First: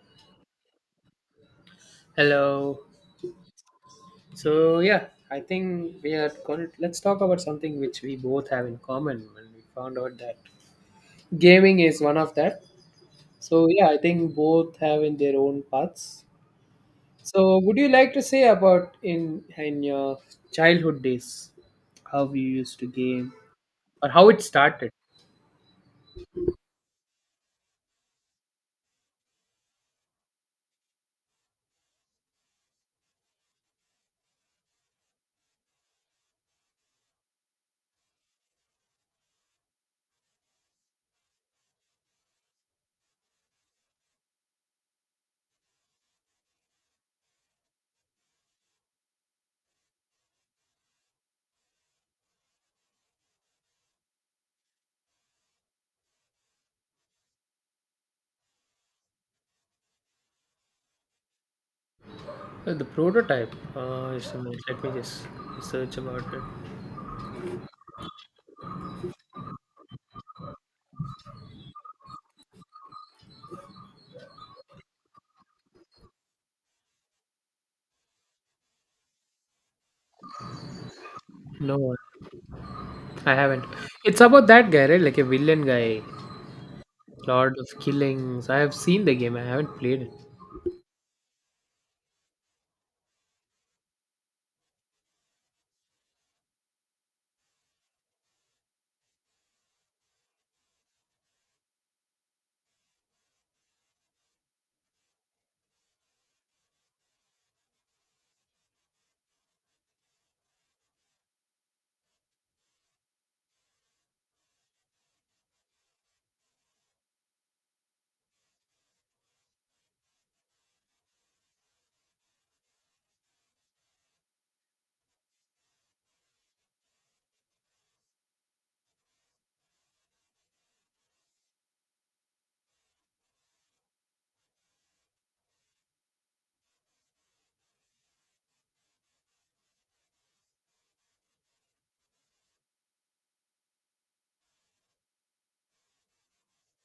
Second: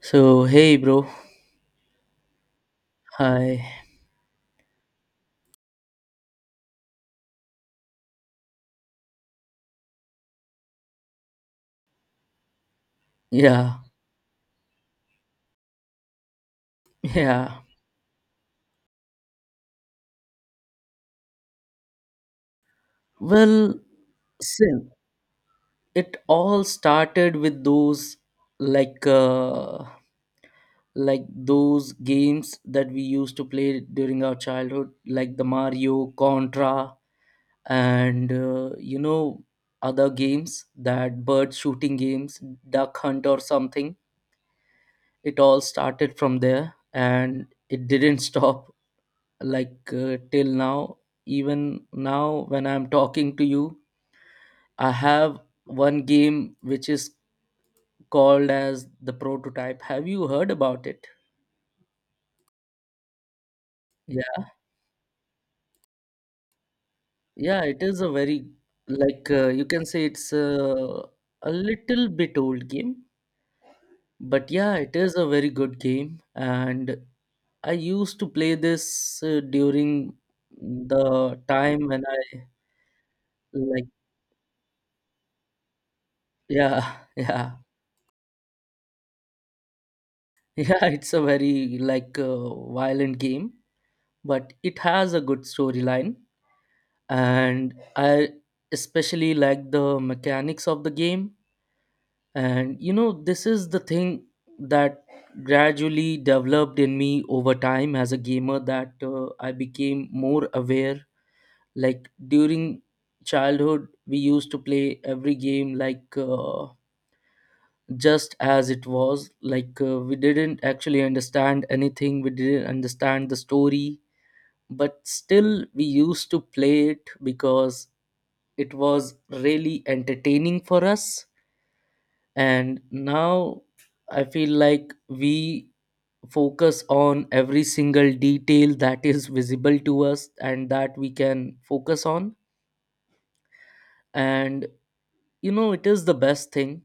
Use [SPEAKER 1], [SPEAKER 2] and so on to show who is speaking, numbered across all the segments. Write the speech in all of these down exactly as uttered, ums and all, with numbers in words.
[SPEAKER 1] So, hey, bro.
[SPEAKER 2] Hello.
[SPEAKER 1] Hi.
[SPEAKER 2] So yeah, I think we are going to let's talk about something which we both have in common when we found out that gaming is one of that. So
[SPEAKER 1] Yeah.
[SPEAKER 2] yeah, I think both have in their own paths. So
[SPEAKER 1] Yeah.
[SPEAKER 2] would you like to say about in in your childhood days how you used to game
[SPEAKER 1] Well,
[SPEAKER 2] or how it
[SPEAKER 1] sin.
[SPEAKER 2] started?
[SPEAKER 1] It all started with those, like, uh, like those games that we used to play during our childhood, like the Mario, Contra, and uh, you know, other games that bird shooting games, duck hunt or something. It all started from there, and it didn't stop like uh, till now. Even now, when I'm talking to you, I have one game which is called as the Prototype. Have you heard about it?
[SPEAKER 2] Uh, The prototype. Uh, just a
[SPEAKER 1] Yeah,
[SPEAKER 2] minute. Let me just search about it.
[SPEAKER 1] yeah, it is a very, like uh, you can say, it's a, a little bit old game. But yeah, it is a very good game, and I used to play this uh, during the time
[SPEAKER 2] No,
[SPEAKER 1] when I,
[SPEAKER 2] I haven't.
[SPEAKER 1] like.
[SPEAKER 2] It's about that guy, right? Like a villain guy.
[SPEAKER 1] Yeah. Yeah.
[SPEAKER 2] Lord of Killings. I have seen the game. I haven't played it.
[SPEAKER 1] Yeah, it's a very like uh, violent game, but it has a good storyline, and I especially like the mechanics of the game. And you know, this is the thing that gradually developed in me over time as a gamer, that uh, I became more aware. Like during childhood, we used to play every game like. Uh, just as it was. Like uh, we didn't actually understand anything, we didn't understand the story, but still we used to play it because it was really entertaining for us. And now I feel like we focus on every single detail that is visible to us and that we can focus on. And, you know, it is the best thing.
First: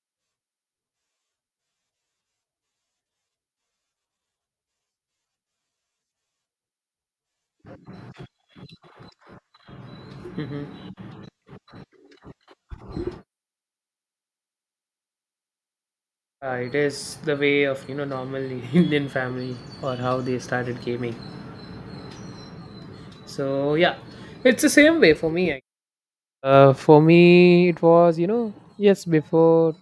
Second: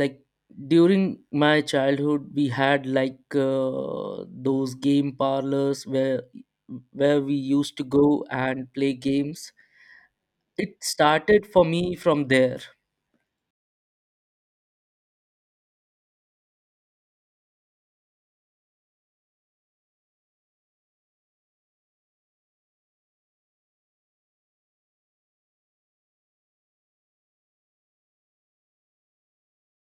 [SPEAKER 1] Like during my childhood, we had like uh, those game parlors where where we used to go and play games.
[SPEAKER 2] hmm
[SPEAKER 1] It started for me from there.
[SPEAKER 2] Uh, it is the way of you know normal Indian family or how they started gaming. So yeah, it's the same way for me. Uh, for me, it was you know yes before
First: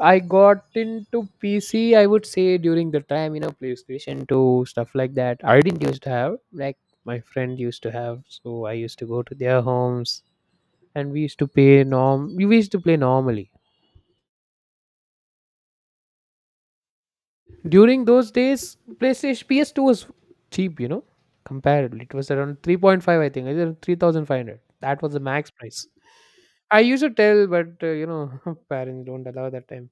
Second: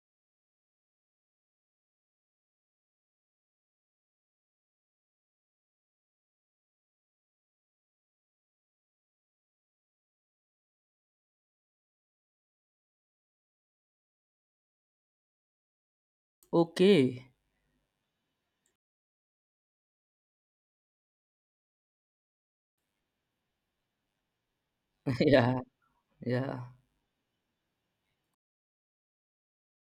[SPEAKER 2] I got into P C, I would say during the time you know PlayStation Two stuff like that. I didn't used to have like my friend used to have, so I used to go to their homes and we used to play norm. We used to play normally.
[SPEAKER 1] Okay.
[SPEAKER 2] During those days, PlayStation P S two was cheap, you know. Comparably, it was around three point five, I think, either three thousand five hundred. That was the max
[SPEAKER 1] Yeah,
[SPEAKER 2] price.
[SPEAKER 1] yeah.
[SPEAKER 2] I used to tell, but uh, you know, parents don't allow that time.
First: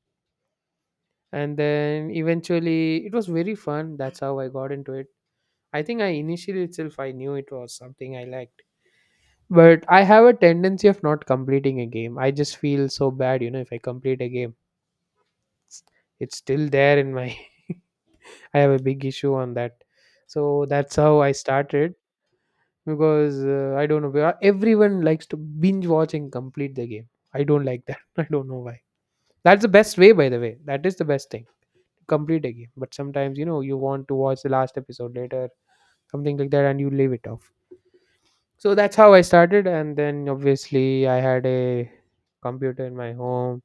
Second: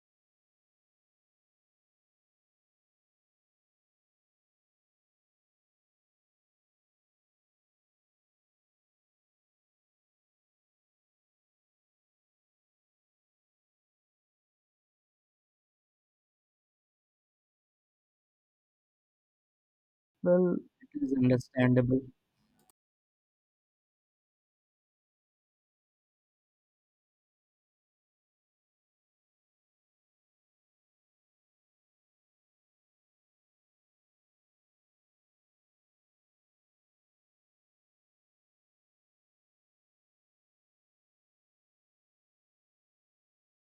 [SPEAKER 2] And then eventually, it was very fun. That's how I got into it. I think I initially itself I knew it was something I liked, but I have a tendency of not completing a game. I just feel so bad, you know, if I complete a game, it's still there in my. I have a big issue on that,
[SPEAKER 1] Well,
[SPEAKER 2] so that's
[SPEAKER 1] it is
[SPEAKER 2] how I started
[SPEAKER 1] understandable.
[SPEAKER 2] because uh, I don't know. where- Everyone likes to binge watch and complete the game. I don't like that. I don't know why. That's the best way, by the way. That is the best thing. Complete a game. But sometimes, you know, you want to watch the last episode later, something like that, and you leave it off. So that's how I started. And then obviously, I had a computer in my home.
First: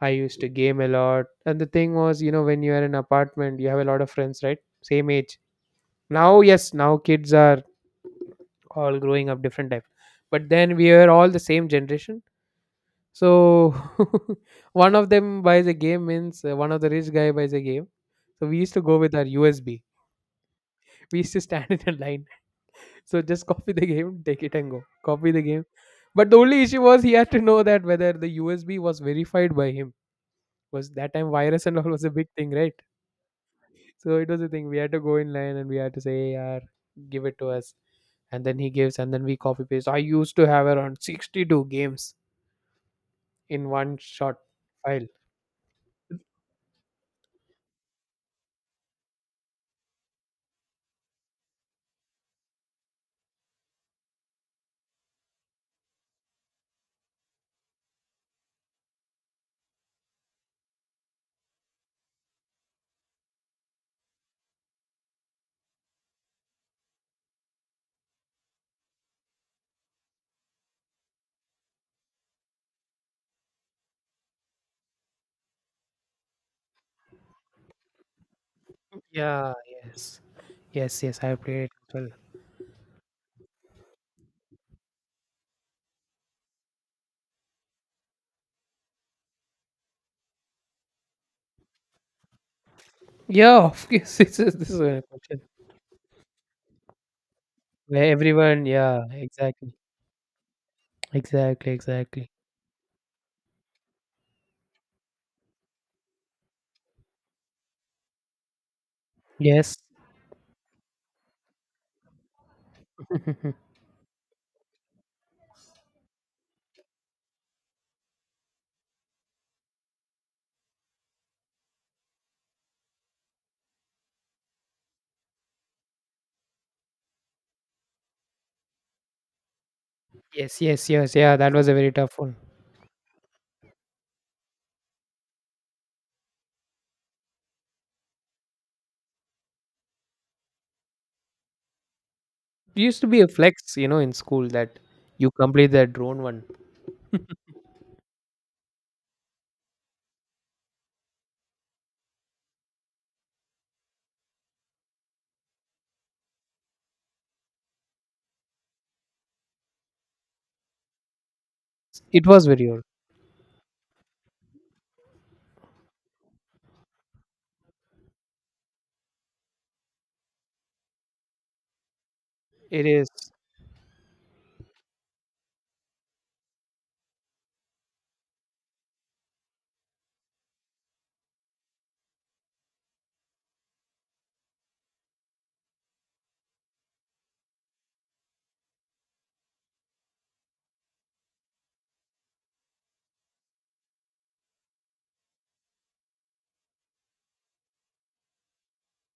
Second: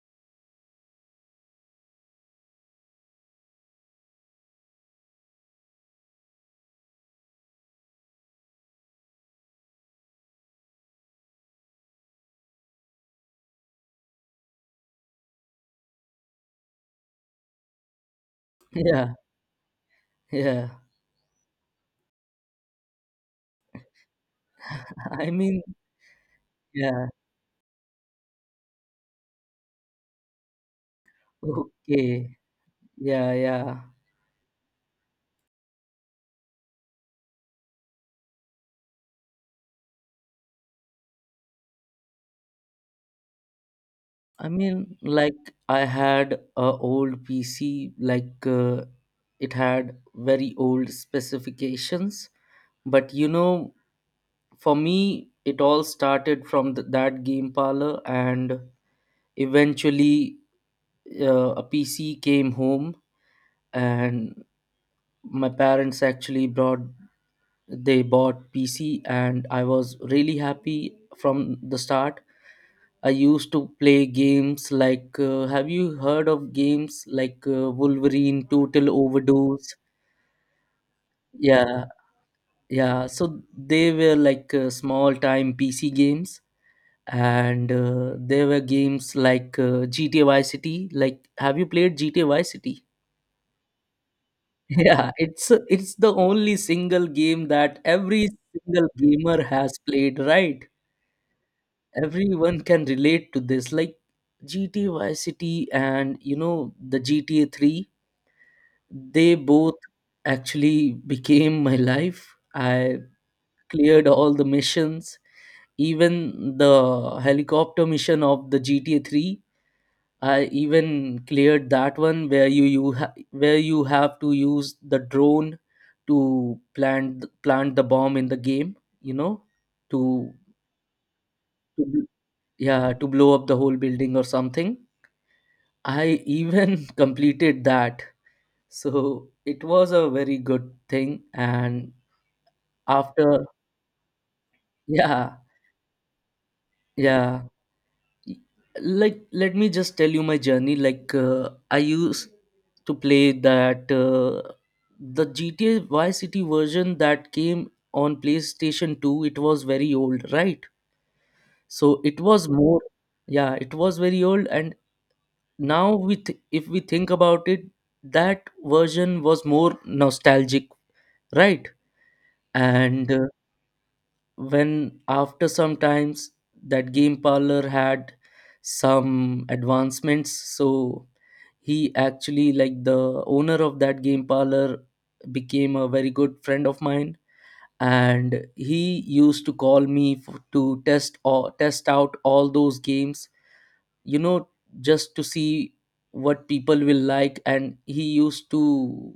[SPEAKER 2] I used to game a lot. And the thing was, you know, when you are in apartment, you have a lot of friends, right? Same age. Now, yes, now kids are all growing up different type, but then we are all the same generation. So one of them buys a game means uh, one of the rich guy buys a game, so we used to go
[SPEAKER 1] Yeah,
[SPEAKER 2] with our USB.
[SPEAKER 1] yeah.
[SPEAKER 2] we used to stand in a line, so just copy the game, take it and go
[SPEAKER 1] I
[SPEAKER 2] copy the
[SPEAKER 1] mean,
[SPEAKER 2] game. But the only issue was
[SPEAKER 1] yeah.
[SPEAKER 2] he had to know that whether the USB was verified by him. Was that time virus and all was a big
[SPEAKER 1] Okay.
[SPEAKER 2] thing, right?
[SPEAKER 1] Yeah, yeah.
[SPEAKER 2] So it was a thing, we had to go in line and we had to say yeah, give it to us, and then he gives and then we copy paste. I used to have around sixty-two games in one shot
[SPEAKER 1] I mean,
[SPEAKER 2] file.
[SPEAKER 1] like I had a old P C, like uh, it had very old specifications. But you know, for me, it all started from th- that game parlor, and eventually, uh, a P C came home, and my parents actually brought they bought P C, and I was really happy. From the start, I used to play games like uh, have you heard of games like uh, Wolverine Total
[SPEAKER 2] Yeah,
[SPEAKER 1] Overdose?
[SPEAKER 2] yes. Yes, yes, I played it
[SPEAKER 1] Yeah,
[SPEAKER 2] as well.
[SPEAKER 1] yeah. So they were like uh, small time P C games, and uh, there were games like uh, G T A Vice City. Like, have you played G T A Vice City?
[SPEAKER 2] Yeah, of course. This is this is a
[SPEAKER 1] Yeah,
[SPEAKER 2] question.
[SPEAKER 1] it's it's the only single game that
[SPEAKER 2] Where
[SPEAKER 1] every
[SPEAKER 2] everyone,
[SPEAKER 1] single
[SPEAKER 2] yeah,
[SPEAKER 1] gamer
[SPEAKER 2] exactly.
[SPEAKER 1] has played, right?
[SPEAKER 2] Exactly, exactly.
[SPEAKER 1] Everyone can relate to this. Like G T A Vice City, and you know, the G T A three, they both
[SPEAKER 2] Yes.
[SPEAKER 1] actually became my life. I cleared all the missions, even the helicopter mission of the G T A three. I even cleared that one where you, you ha- where you have to use the drone to plant plant the bomb in the game, you know, to,
[SPEAKER 2] yes, yes, yes. Yeah, that was a
[SPEAKER 1] to
[SPEAKER 2] very
[SPEAKER 1] bl-
[SPEAKER 2] tough one.
[SPEAKER 1] yeah, to blow up the whole building or something. I even completed that. So it was a very good thing, and
[SPEAKER 2] It used to be a
[SPEAKER 1] after
[SPEAKER 2] flex, you know, in school that you
[SPEAKER 1] yeah,
[SPEAKER 2] complete that drone one.
[SPEAKER 1] yeah. Like, let me just tell you my journey. Like uh, I used to play that uh, the GTA Vice City version that came on PlayStation two. It was very old, right? So it
[SPEAKER 2] It was
[SPEAKER 1] was
[SPEAKER 2] very.
[SPEAKER 1] more. Yeah, it was very old. And now we, th- if we think about it, that version was more nostalgic, right?
[SPEAKER 2] It is.
[SPEAKER 1] And uh, when, after some times, that game parlor had some advancements. So he actually, like, the owner of that game parlor became a very good friend of mine. And he used to call me f to test, or test out, all those games, you know just to see what people will like. And he used to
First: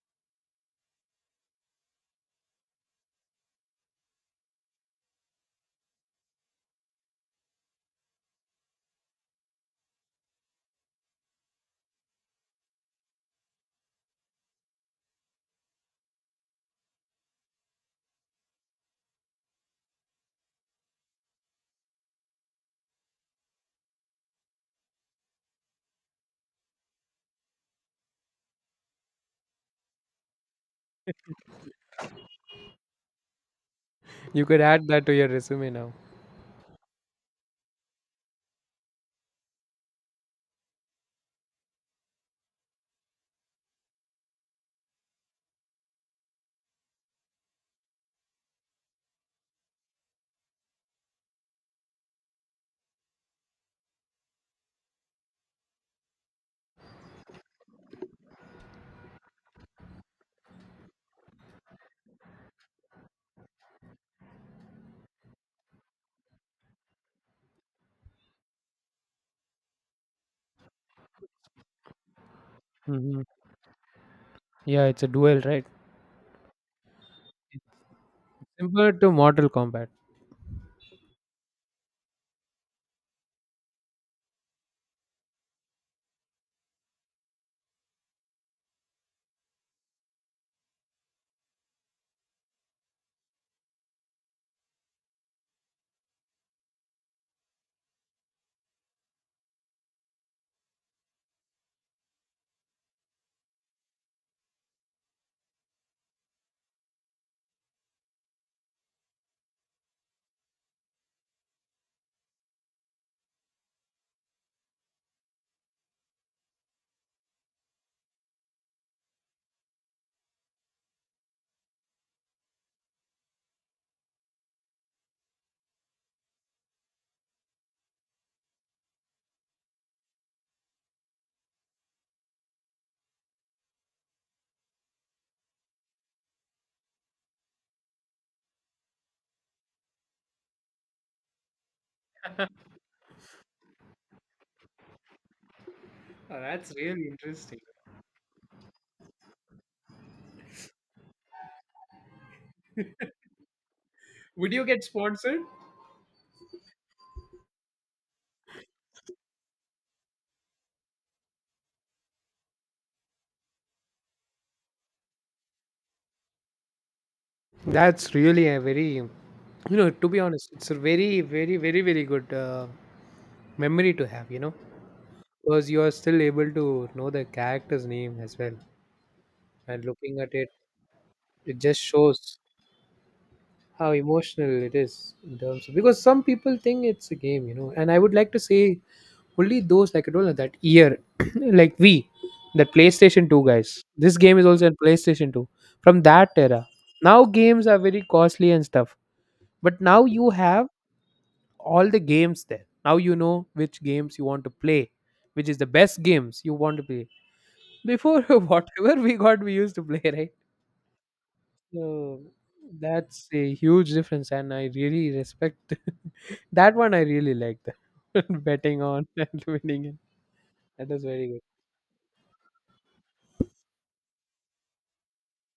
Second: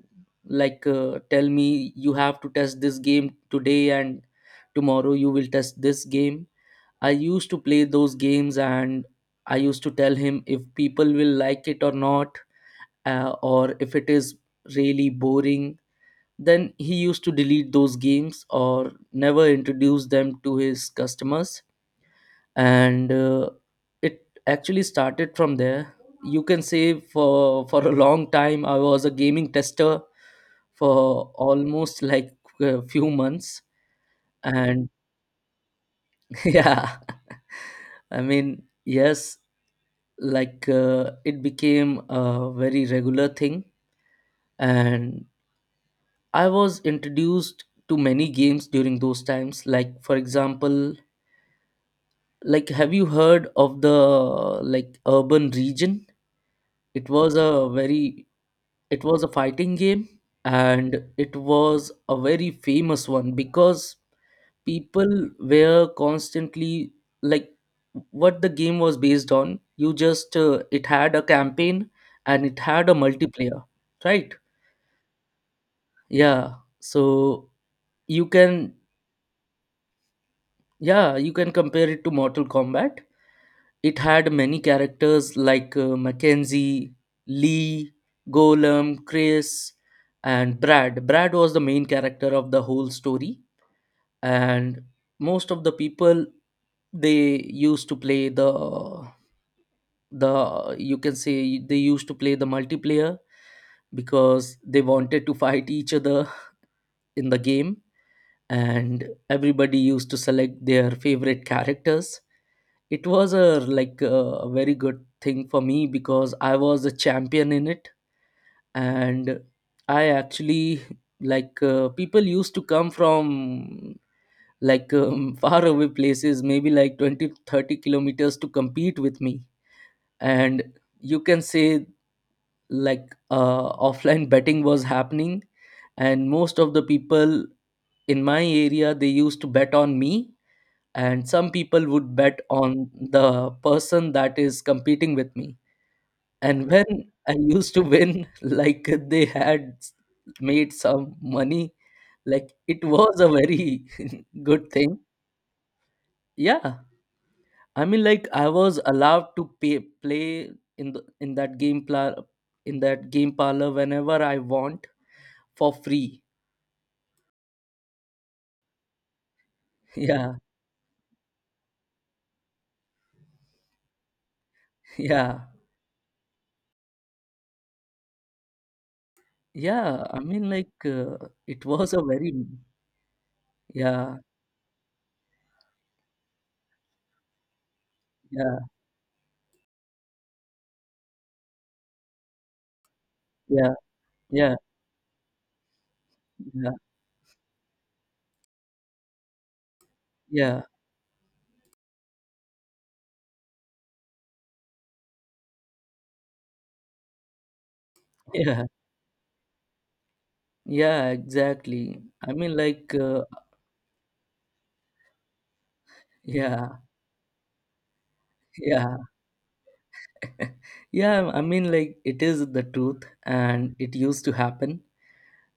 [SPEAKER 1] like uh, tell me, you have to test this game today, and tomorrow you will test this game. I used to play those games, and I used to tell him if people will like it or not, uh, or if it is really boring, then he used to delete those games or never introduce them to his customers. And uh, it actually started from there. You can say, for for a long time, I was a gaming tester for almost like a few months.
[SPEAKER 2] You could add
[SPEAKER 1] And
[SPEAKER 2] that to your resume now.
[SPEAKER 1] yeah, I mean, yes, like uh, it became a very regular thing. And I was introduced to many games during those times, like for example, like have you heard of the, like, Urban Region? it was a very it was a fighting game, and it was a very famous one because people were constantly like, what the game was based on, you just uh, it had a campaign, and it had a
[SPEAKER 2] Hmm.
[SPEAKER 1] multiplayer, right?
[SPEAKER 2] Yeah, it's a duel, right?
[SPEAKER 1] Yeah, so you can
[SPEAKER 2] Similar to Mortal Kombat.
[SPEAKER 1] yeah you can compare it to Mortal Kombat. It had many characters like uh, Mackenzie, Lee, Golem, Chris, and Brad. Brad was the main character of the whole story, and most of the people, they used to play the the you can say, they used to play the multiplayer because they wanted to fight each other in the game. And everybody used to select their favorite characters. It was a, like, a very good thing for me because I was a champion in it. And I actually, like uh, people used to come from, like um, far away places, maybe like twenty, thirty kilometers to compete with me. And you can say, like uh, offline betting was happening, and most of the people in my area, they used to bet on me. And some people would bet on the person that is competing with me.
[SPEAKER 2] Uh,
[SPEAKER 1] And
[SPEAKER 2] that's
[SPEAKER 1] when
[SPEAKER 2] really
[SPEAKER 1] I
[SPEAKER 2] interesting.
[SPEAKER 1] used to win, like they had made some money. Like, it was a very
[SPEAKER 2] Would you
[SPEAKER 1] good
[SPEAKER 2] get
[SPEAKER 1] thing.
[SPEAKER 2] sponsored?
[SPEAKER 1] Yeah, I mean, like, I was allowed to pay, play in the in that game pla- in that game parlor whenever I want, for free.
[SPEAKER 2] That's really a very, you know, to be
[SPEAKER 1] Yeah,
[SPEAKER 2] honest, it's a very, very, very, very good uh, memory to have, you know,
[SPEAKER 1] yeah,
[SPEAKER 2] because you are still able to know the character's name as well. And
[SPEAKER 1] yeah.
[SPEAKER 2] looking
[SPEAKER 1] I
[SPEAKER 2] at it,
[SPEAKER 1] mean, like uh,
[SPEAKER 2] it
[SPEAKER 1] it
[SPEAKER 2] just
[SPEAKER 1] was a very.
[SPEAKER 2] shows how
[SPEAKER 1] Yeah,
[SPEAKER 2] emotional it is in terms of because some people think it's a game, you know, and I would like to
[SPEAKER 1] yeah,
[SPEAKER 2] say only those like I told you that year, like we, that PlayStation two
[SPEAKER 1] yeah,
[SPEAKER 2] guys. This game is
[SPEAKER 1] yeah,
[SPEAKER 2] also in PlayStation two from that era.
[SPEAKER 1] yeah.
[SPEAKER 2] Now games are very costly and stuff, but now you
[SPEAKER 1] Yeah.
[SPEAKER 2] have all the games there. Now you know which games you want to play, which is the best games you want to play. Before,
[SPEAKER 1] Yeah,
[SPEAKER 2] whatever we got, we used to play, right?
[SPEAKER 1] yeah, exactly.
[SPEAKER 2] So
[SPEAKER 1] I mean, like, uh,
[SPEAKER 2] that's a huge difference, and I really respect that
[SPEAKER 1] yeah,
[SPEAKER 2] one. I really like that betting
[SPEAKER 1] yeah,
[SPEAKER 2] on and winning it. That was very
[SPEAKER 1] yeah. I
[SPEAKER 2] good.
[SPEAKER 1] mean, like, it is the truth, and it used to happen.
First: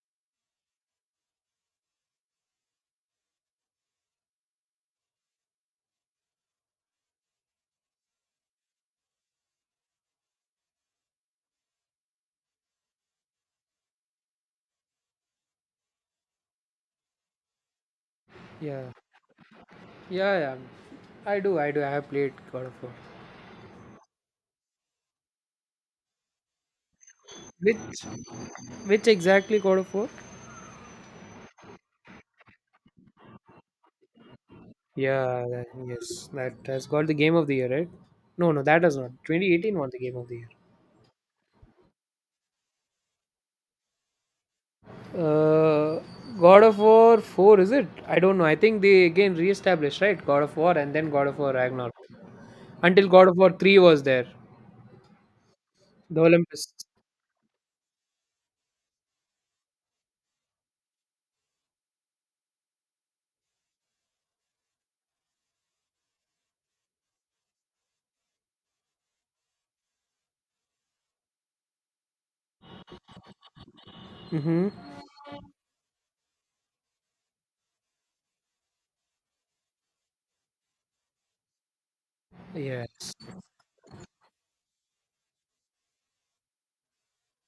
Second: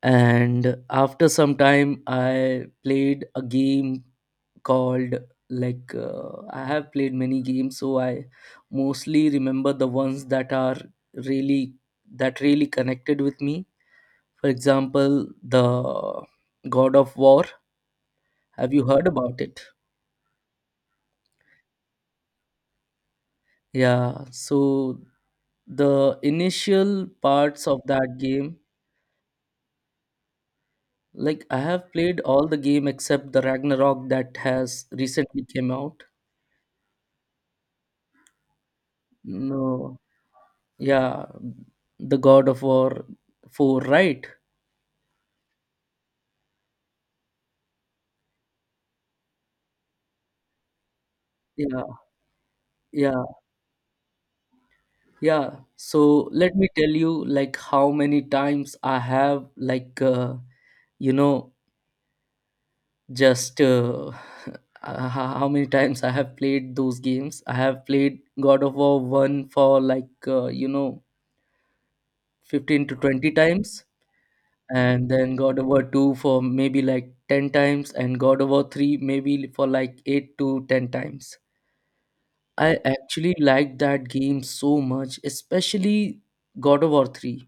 [SPEAKER 1] And after some time, I played a game called, like, uh, I have played many games, so I mostly remember the ones that are really, that really connected with me. For example, the God of War. Have you
[SPEAKER 2] Yeah.
[SPEAKER 1] heard about it?
[SPEAKER 2] Yeah, yeah. I do, I do. I have played God of War.
[SPEAKER 1] Yeah, so the initial parts of
[SPEAKER 2] Which,
[SPEAKER 1] that game,
[SPEAKER 2] which exactly God of War?
[SPEAKER 1] like I have played all the game except the Ragnarok that has
[SPEAKER 2] Yeah,
[SPEAKER 1] recently
[SPEAKER 2] that,
[SPEAKER 1] came out.
[SPEAKER 2] yes, that has got the Game of the Year, right? No, no, that does not. two thousand eighteen won the
[SPEAKER 1] No,
[SPEAKER 2] Game of the Year.
[SPEAKER 1] yeah, the God of War four, right?
[SPEAKER 2] Uh, God of War four, is it? I don't know. I think they again re-established, right? God of War and then God of War
[SPEAKER 1] Yeah,
[SPEAKER 2] Ragnarok. Until
[SPEAKER 1] yeah,
[SPEAKER 2] God of War three was there.
[SPEAKER 1] yeah.
[SPEAKER 2] The
[SPEAKER 1] So let me
[SPEAKER 2] Olympus.
[SPEAKER 1] tell you, like, how many times I have, like, uh, you know, just uh, uh, how many times I have played those games. I have played God of War one for, like, uh, you know, fifteen to twenty times,
[SPEAKER 2] Mm-hmm.
[SPEAKER 1] and then God of War two for maybe like ten times, and God of War three maybe for like eight to ten times. I
[SPEAKER 2] Yes.
[SPEAKER 1] actually liked that game so much, especially God of War three.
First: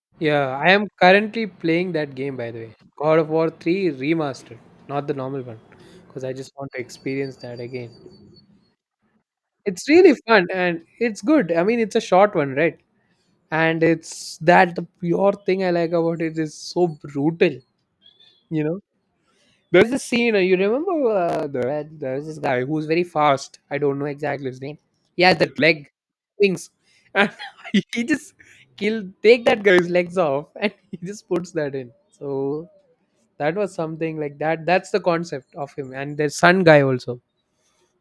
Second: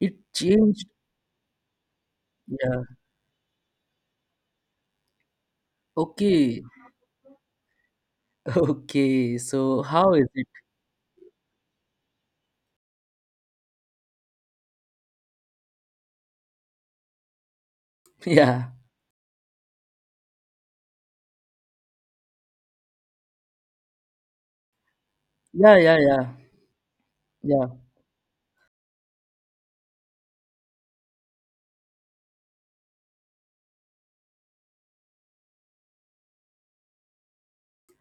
[SPEAKER 1] It
[SPEAKER 2] Yeah, I
[SPEAKER 1] changed.
[SPEAKER 2] am currently playing that game by the way.
[SPEAKER 1] Yeah.
[SPEAKER 2] God of War three remastered, not the normal one, because I just
[SPEAKER 1] Okay.
[SPEAKER 2] want to experience that again.
[SPEAKER 1] Okay, so
[SPEAKER 2] It's
[SPEAKER 1] how
[SPEAKER 2] really
[SPEAKER 1] is
[SPEAKER 2] fun
[SPEAKER 1] it?
[SPEAKER 2] and it's good. I mean, it's a short one, right? And it's that the pure thing I like about it is so brutal, you
[SPEAKER 1] Yeah,
[SPEAKER 2] know. There's a scene, uh, you remember uh, the, there's this guy who's very fast. I don't know exactly his name. He has that
[SPEAKER 1] yeah,
[SPEAKER 2] leg,
[SPEAKER 1] yeah, yeah,
[SPEAKER 2] wings. And
[SPEAKER 1] yeah,
[SPEAKER 2] he just kill take that guy's legs off and he just puts that in. So that was something like that. That's the concept of him. And there's Sun Guy also,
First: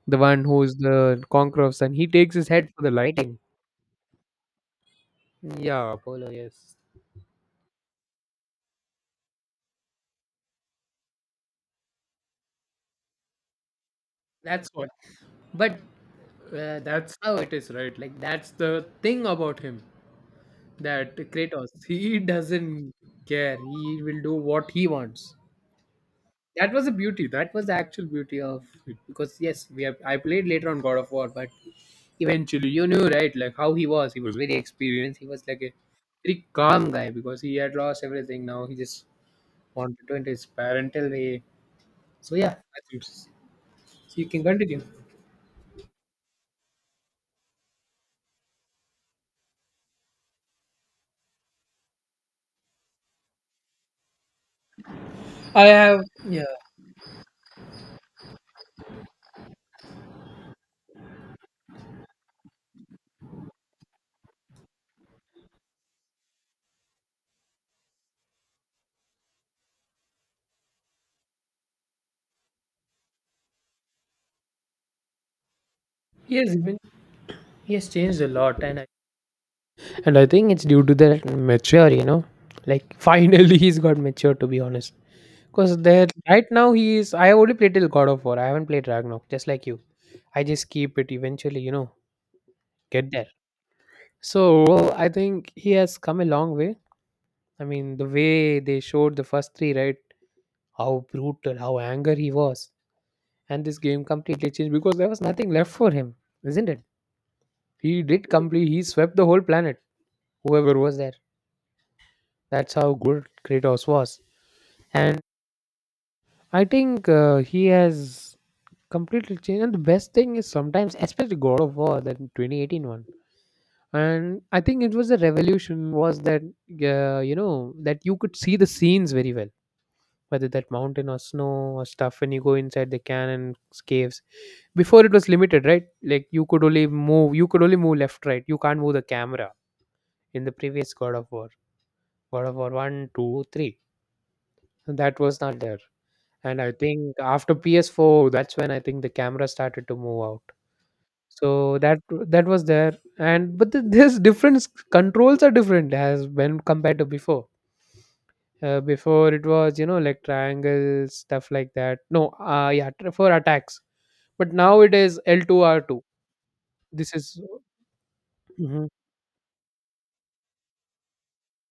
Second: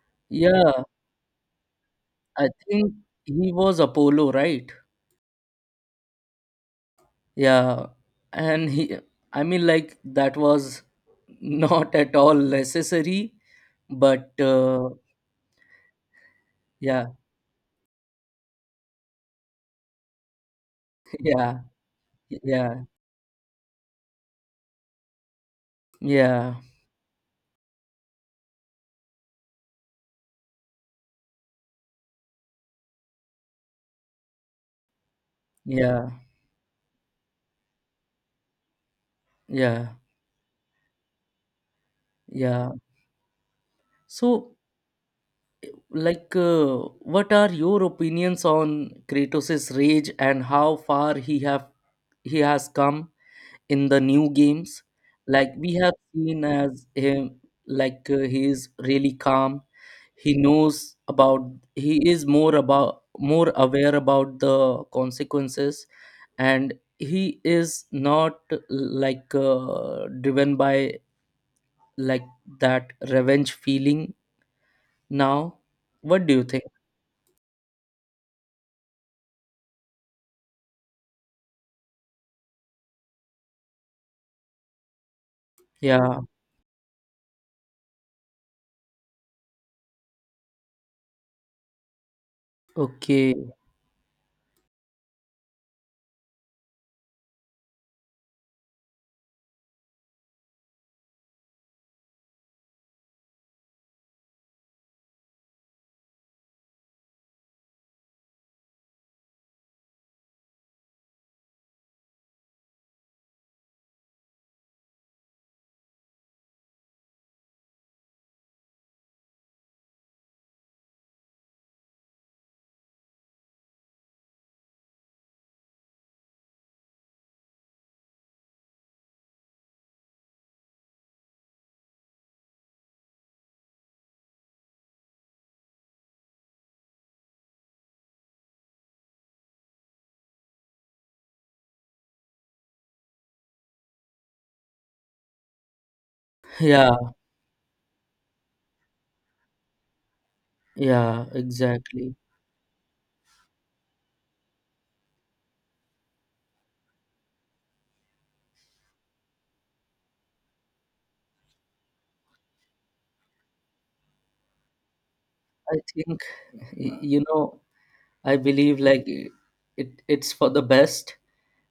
[SPEAKER 2] the one who is
[SPEAKER 1] yeah.
[SPEAKER 2] the conqueror of Sun. He takes his
[SPEAKER 1] I
[SPEAKER 2] head for the
[SPEAKER 1] think
[SPEAKER 2] lighting.
[SPEAKER 1] he was Apollo, right?
[SPEAKER 2] Yeah, Apollo, yes.
[SPEAKER 1] Yeah, and he, I mean, like that was not at all necessary, but
[SPEAKER 2] That's what.
[SPEAKER 1] uh,
[SPEAKER 2] But uh,
[SPEAKER 1] yeah.
[SPEAKER 2] that's how it is, right? Like, that's the thing about him that
[SPEAKER 1] Yeah,
[SPEAKER 2] Kratos, he
[SPEAKER 1] yeah,
[SPEAKER 2] doesn't care. He will do what he wants.
[SPEAKER 1] yeah,
[SPEAKER 2] That was the beauty, that was the actual beauty of it because yes, we have, I played later on God of War, but eventually you knew, right, like how he was. He was very experienced, he was like a
[SPEAKER 1] yeah,
[SPEAKER 2] very calm guy because he had lost everything. Now he just
[SPEAKER 1] yeah,
[SPEAKER 2] wanted to enter his parental way. So yeah,
[SPEAKER 1] yeah.
[SPEAKER 2] I think so. So, you can
[SPEAKER 1] So,
[SPEAKER 2] continue.
[SPEAKER 1] like, uh, what are your opinions on Kratos's rage and how far he have he has come in the new games? Like,
[SPEAKER 2] I
[SPEAKER 1] we have
[SPEAKER 2] have, yeah.
[SPEAKER 1] seen as him, like uh, he is really calm. He knows about, he is more about more aware about the consequences, and he is not like uh, driven by, like, that revenge feeling now. What do
[SPEAKER 2] He
[SPEAKER 1] you
[SPEAKER 2] has
[SPEAKER 1] think?
[SPEAKER 2] been, he has changed a lot, and I, and I think it's due to their mature, you know. Like finally he's got mature, to be honest. Because there
[SPEAKER 1] Yeah.
[SPEAKER 2] right now he is, I have only played till God of War. I haven't played Ragnarok, just like you. I just keep it eventually, you know, get there.
[SPEAKER 1] Okay.
[SPEAKER 2] So I think he has come a long way. I mean the way they showed the first three, right? How brutal, how angry he was. And this game completely changed because there was nothing left for him, isn't it? He did complete, he swept the whole planet, whoever was there. That's how good Kratos was. And I think uh, he has completely changed, and the best thing is sometimes, especially God of War, that twenty eighteen one. And I think it was a revolution was that uh, you know, that you could see the scenes very well, whether that mountain or snow or stuff when you go inside the cannon caves. Before it was limited, right? Like you could only move, you could only move left, right, you can't move the camera in the previous God of War. God of War one, two, three. two that was not there. And I
[SPEAKER 1] Yeah,
[SPEAKER 2] think after P S four, that's when I think the camera started to move out.
[SPEAKER 1] yeah,
[SPEAKER 2] So that,
[SPEAKER 1] exactly.
[SPEAKER 2] that was there. And but the, this difference, controls are different as when compared to before. Uh, before it was, you know, like triangles stuff like that, no, uh yeah, tr- for attacks, but now it is L two
[SPEAKER 1] I
[SPEAKER 2] R two.
[SPEAKER 1] think, y-
[SPEAKER 2] This
[SPEAKER 1] you
[SPEAKER 2] is
[SPEAKER 1] know, I believe,
[SPEAKER 2] Mhm.
[SPEAKER 1] like, it it's for the best,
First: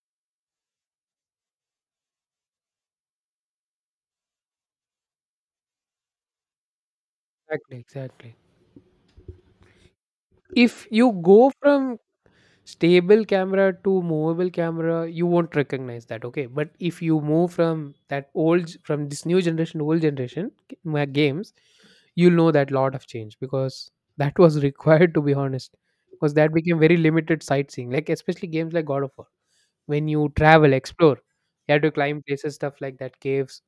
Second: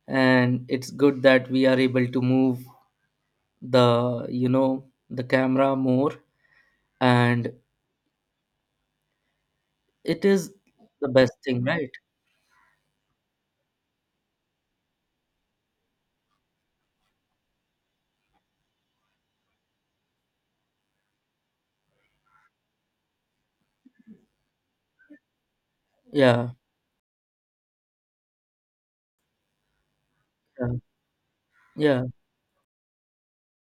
[SPEAKER 1] and it's good that we are able to move the you know the camera more. And
[SPEAKER 2] Exactly, exactly.
[SPEAKER 1] it is
[SPEAKER 2] If
[SPEAKER 1] the
[SPEAKER 2] you
[SPEAKER 1] best
[SPEAKER 2] go
[SPEAKER 1] thing, right?
[SPEAKER 2] from stable camera to movable camera, you won't recognize that, okay? But if you move from that old, from this new generation to old generation g- ma- games, you'll know that lot of change, because that was required, to be honest, because
[SPEAKER 1] Yeah.
[SPEAKER 2] that became very limited sightseeing, like especially games like God of War. When you
[SPEAKER 1] Yeah,
[SPEAKER 2] travel, explore, you have to
[SPEAKER 1] yeah.
[SPEAKER 2] climb places, stuff like that, caves.